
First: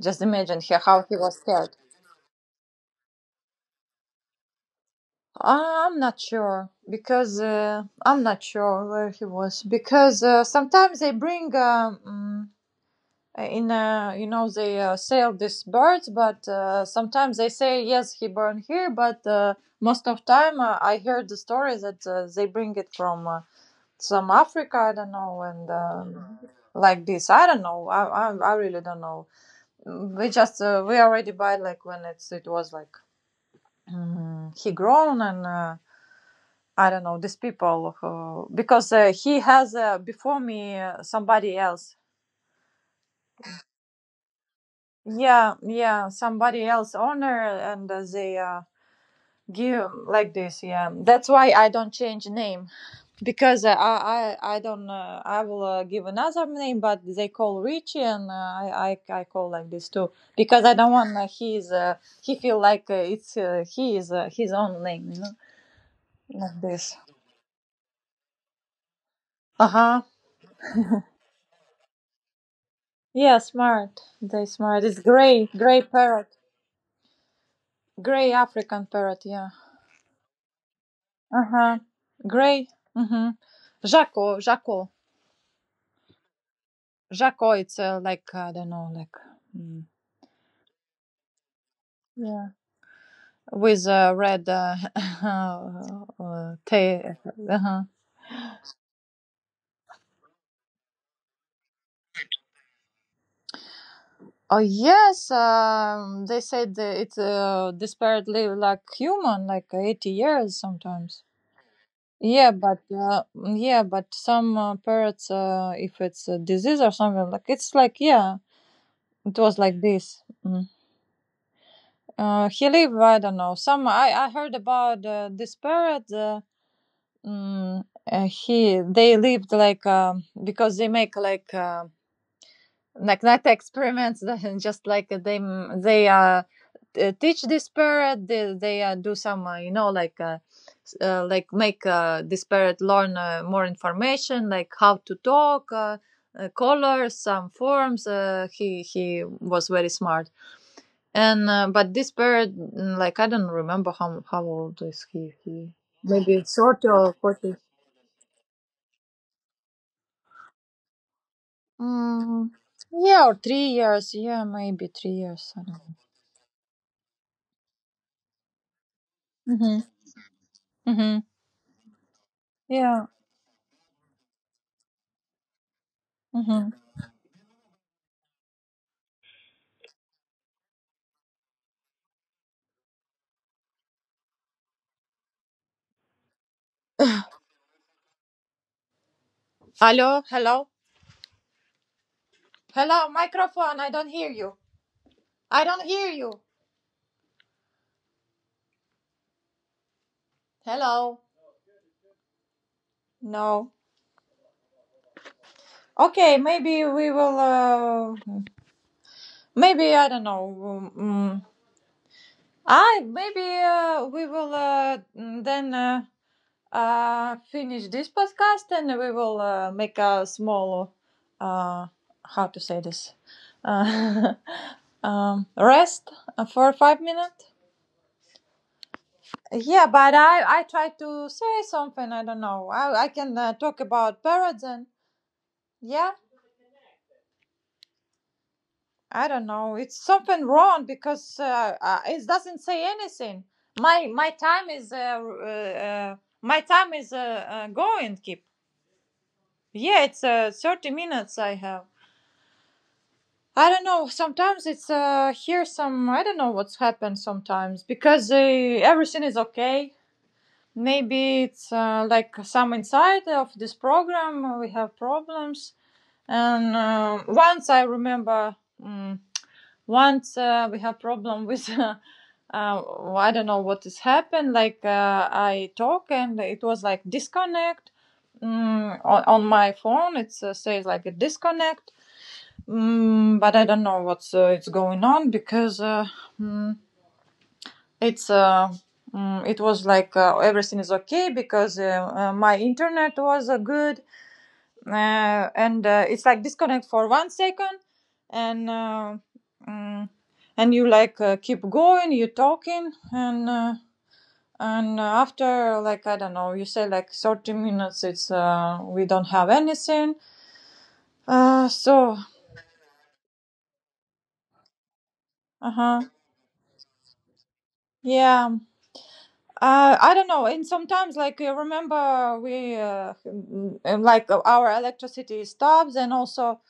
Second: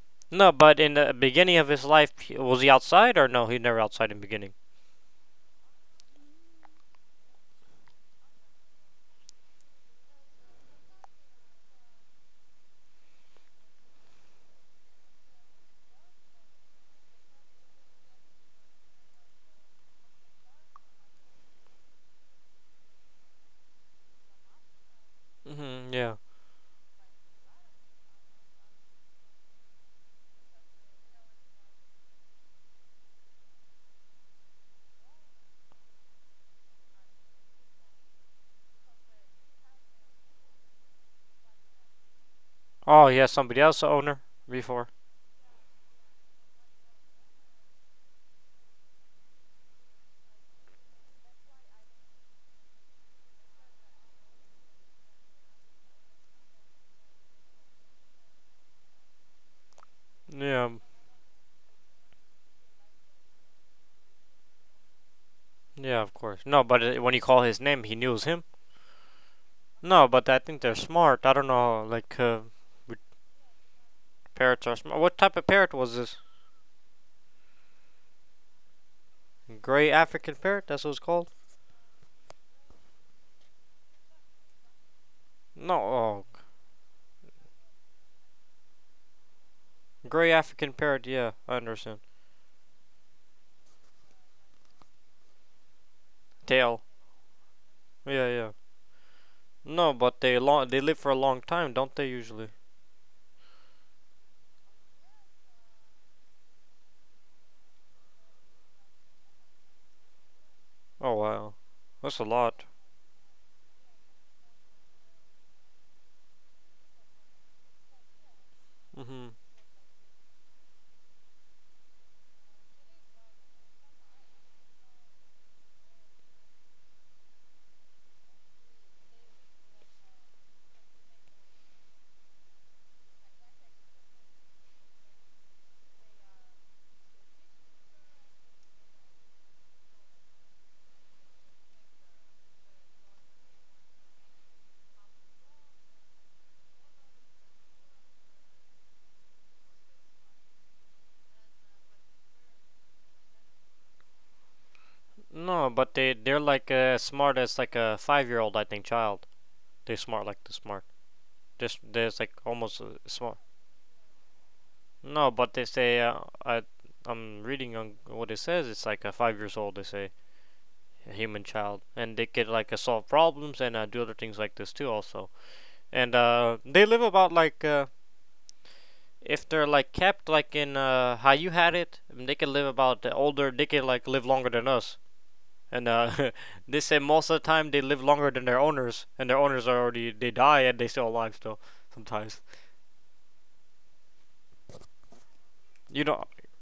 [SPEAKER 2] Just
[SPEAKER 1] No,
[SPEAKER 2] imagine here
[SPEAKER 1] but in
[SPEAKER 2] how
[SPEAKER 1] the
[SPEAKER 2] he was
[SPEAKER 1] beginning of
[SPEAKER 2] scared.
[SPEAKER 1] his life, was he outside or no? He never outside in the beginning.
[SPEAKER 2] I'm not sure, because I'm not sure where he was, because sometimes they bring in, you know, they sell these birds, but sometimes they say yes, he born here, but most of time I heard the story that they bring it from some Africa, I don't know, and
[SPEAKER 1] Hmm, yeah.
[SPEAKER 2] um, like this, I don't know. I really don't know. We just we already buy like when it was like, he grown, and I don't know these people who, because he has before me somebody else.
[SPEAKER 1] Oh, he has somebody else a owner before.
[SPEAKER 2] Yeah, yeah, somebody else owner, and they give like this. Yeah, that's why I don't change name, because I don't I will give another name, but they call Richie, and I call like this too, because
[SPEAKER 1] Yeah,
[SPEAKER 2] I don't want he's he feel like it's he is his own name, you know,
[SPEAKER 1] yeah, of course.
[SPEAKER 2] like
[SPEAKER 1] No, but
[SPEAKER 2] this.
[SPEAKER 1] when you call his name, he knows him.
[SPEAKER 2] Uh huh.
[SPEAKER 1] No, but I think they're smart. I don't know, with
[SPEAKER 2] Yeah, smart. They
[SPEAKER 1] parrots are
[SPEAKER 2] smart. It's
[SPEAKER 1] smart. What type of
[SPEAKER 2] gray,
[SPEAKER 1] parrot
[SPEAKER 2] gray
[SPEAKER 1] was this?
[SPEAKER 2] parrot, gray African parrot. Yeah.
[SPEAKER 1] Gray African parrot? That's what it's called?
[SPEAKER 2] Uh huh. Gray. Mm hmm. Jaco, Jaco,
[SPEAKER 1] No, oh,
[SPEAKER 2] Jaco. It's like I don't know, like mm,
[SPEAKER 1] gray African parrot. Yeah, I understand.
[SPEAKER 2] yeah, with a red
[SPEAKER 1] Tail.
[SPEAKER 2] tail. Uh-huh.
[SPEAKER 1] Yeah, yeah. No, but they long, they live for a long time, don't they usually?
[SPEAKER 2] Oh yes, they said that it this parrot live like human, like 80 years
[SPEAKER 1] Oh
[SPEAKER 2] sometimes.
[SPEAKER 1] wow, that's a
[SPEAKER 2] Yeah,
[SPEAKER 1] lot.
[SPEAKER 2] but yeah, but some parrots, if it's a disease or something, like it's like, yeah,
[SPEAKER 1] Mhm.
[SPEAKER 2] it was like this. Mm. He live, I don't know. Some I heard about this parrot. Mm, he they lived like, because they make like, like not experiments, just like they, teach this parrot, they do some you know, like like make this parrot learn more information, like how to talk, colors, some forms. He was very smart. And But this parrot, like I don't remember how old is he
[SPEAKER 1] No,
[SPEAKER 2] he
[SPEAKER 1] but they're
[SPEAKER 2] maybe
[SPEAKER 1] like
[SPEAKER 2] 30
[SPEAKER 1] as
[SPEAKER 2] or
[SPEAKER 1] smart
[SPEAKER 2] 40.
[SPEAKER 1] as like a 5 year old, I think, child. They smart like the smart. Just they're like
[SPEAKER 2] mm,
[SPEAKER 1] almost
[SPEAKER 2] yeah, or
[SPEAKER 1] smart.
[SPEAKER 2] 3 years, yeah, maybe three
[SPEAKER 1] No,
[SPEAKER 2] years
[SPEAKER 1] but
[SPEAKER 2] I
[SPEAKER 1] they
[SPEAKER 2] don't
[SPEAKER 1] say I I'm reading on what it says. It's like a 5 years old.
[SPEAKER 2] know.
[SPEAKER 1] They say a
[SPEAKER 2] Mm-hmm.
[SPEAKER 1] human child, and they could like
[SPEAKER 2] Yeah.
[SPEAKER 1] solve problems and do other things like this too. Also, and
[SPEAKER 2] Mm-hmm.
[SPEAKER 1] they live about like if they're like kept like in how you had it, they can live about the older. They can like live longer than us. And they say most of the time they live longer than their owners, and their owners are already
[SPEAKER 2] Hello,
[SPEAKER 1] they die
[SPEAKER 2] hello,
[SPEAKER 1] and they still alive still sometimes.
[SPEAKER 2] hello, microphone. I don't hear you. I don't
[SPEAKER 1] You
[SPEAKER 2] hear
[SPEAKER 1] know,
[SPEAKER 2] you. Hello. No. Okay, maybe we will. Maybe I don't know. I maybe we will then finish this podcast, and we will make a small, Uh, how to say this? Uh, rest for 5 minutes. Yeah, but I try to say something. I don't know. I can talk about parrots and, yeah, I don't know. It's something wrong, because it doesn't say anything. My time is my time is going. Keep, yeah, it's 30 minutes I have. I don't know. Sometimes it's here, some, I don't know what's happened sometimes, because everything is okay, maybe it's like some inside of this program we have problems. And Once I remember, um, once we have problem, with uh, I don't know what has happened, like I talk, and it was like disconnect. On my phone it says like a disconnect. But I don't know what's it's going on, because mm, it's uh, it was like, everything is okay, because my internet was good, and it's like disconnect for 1 second, and uh, mm, and you like keep going, you talking, and after like I don't know, you say like 30 minutes, it's we don't have anything. So, uh huh, yeah. I don't know. And sometimes, like you remember, we like our electricity stops, and also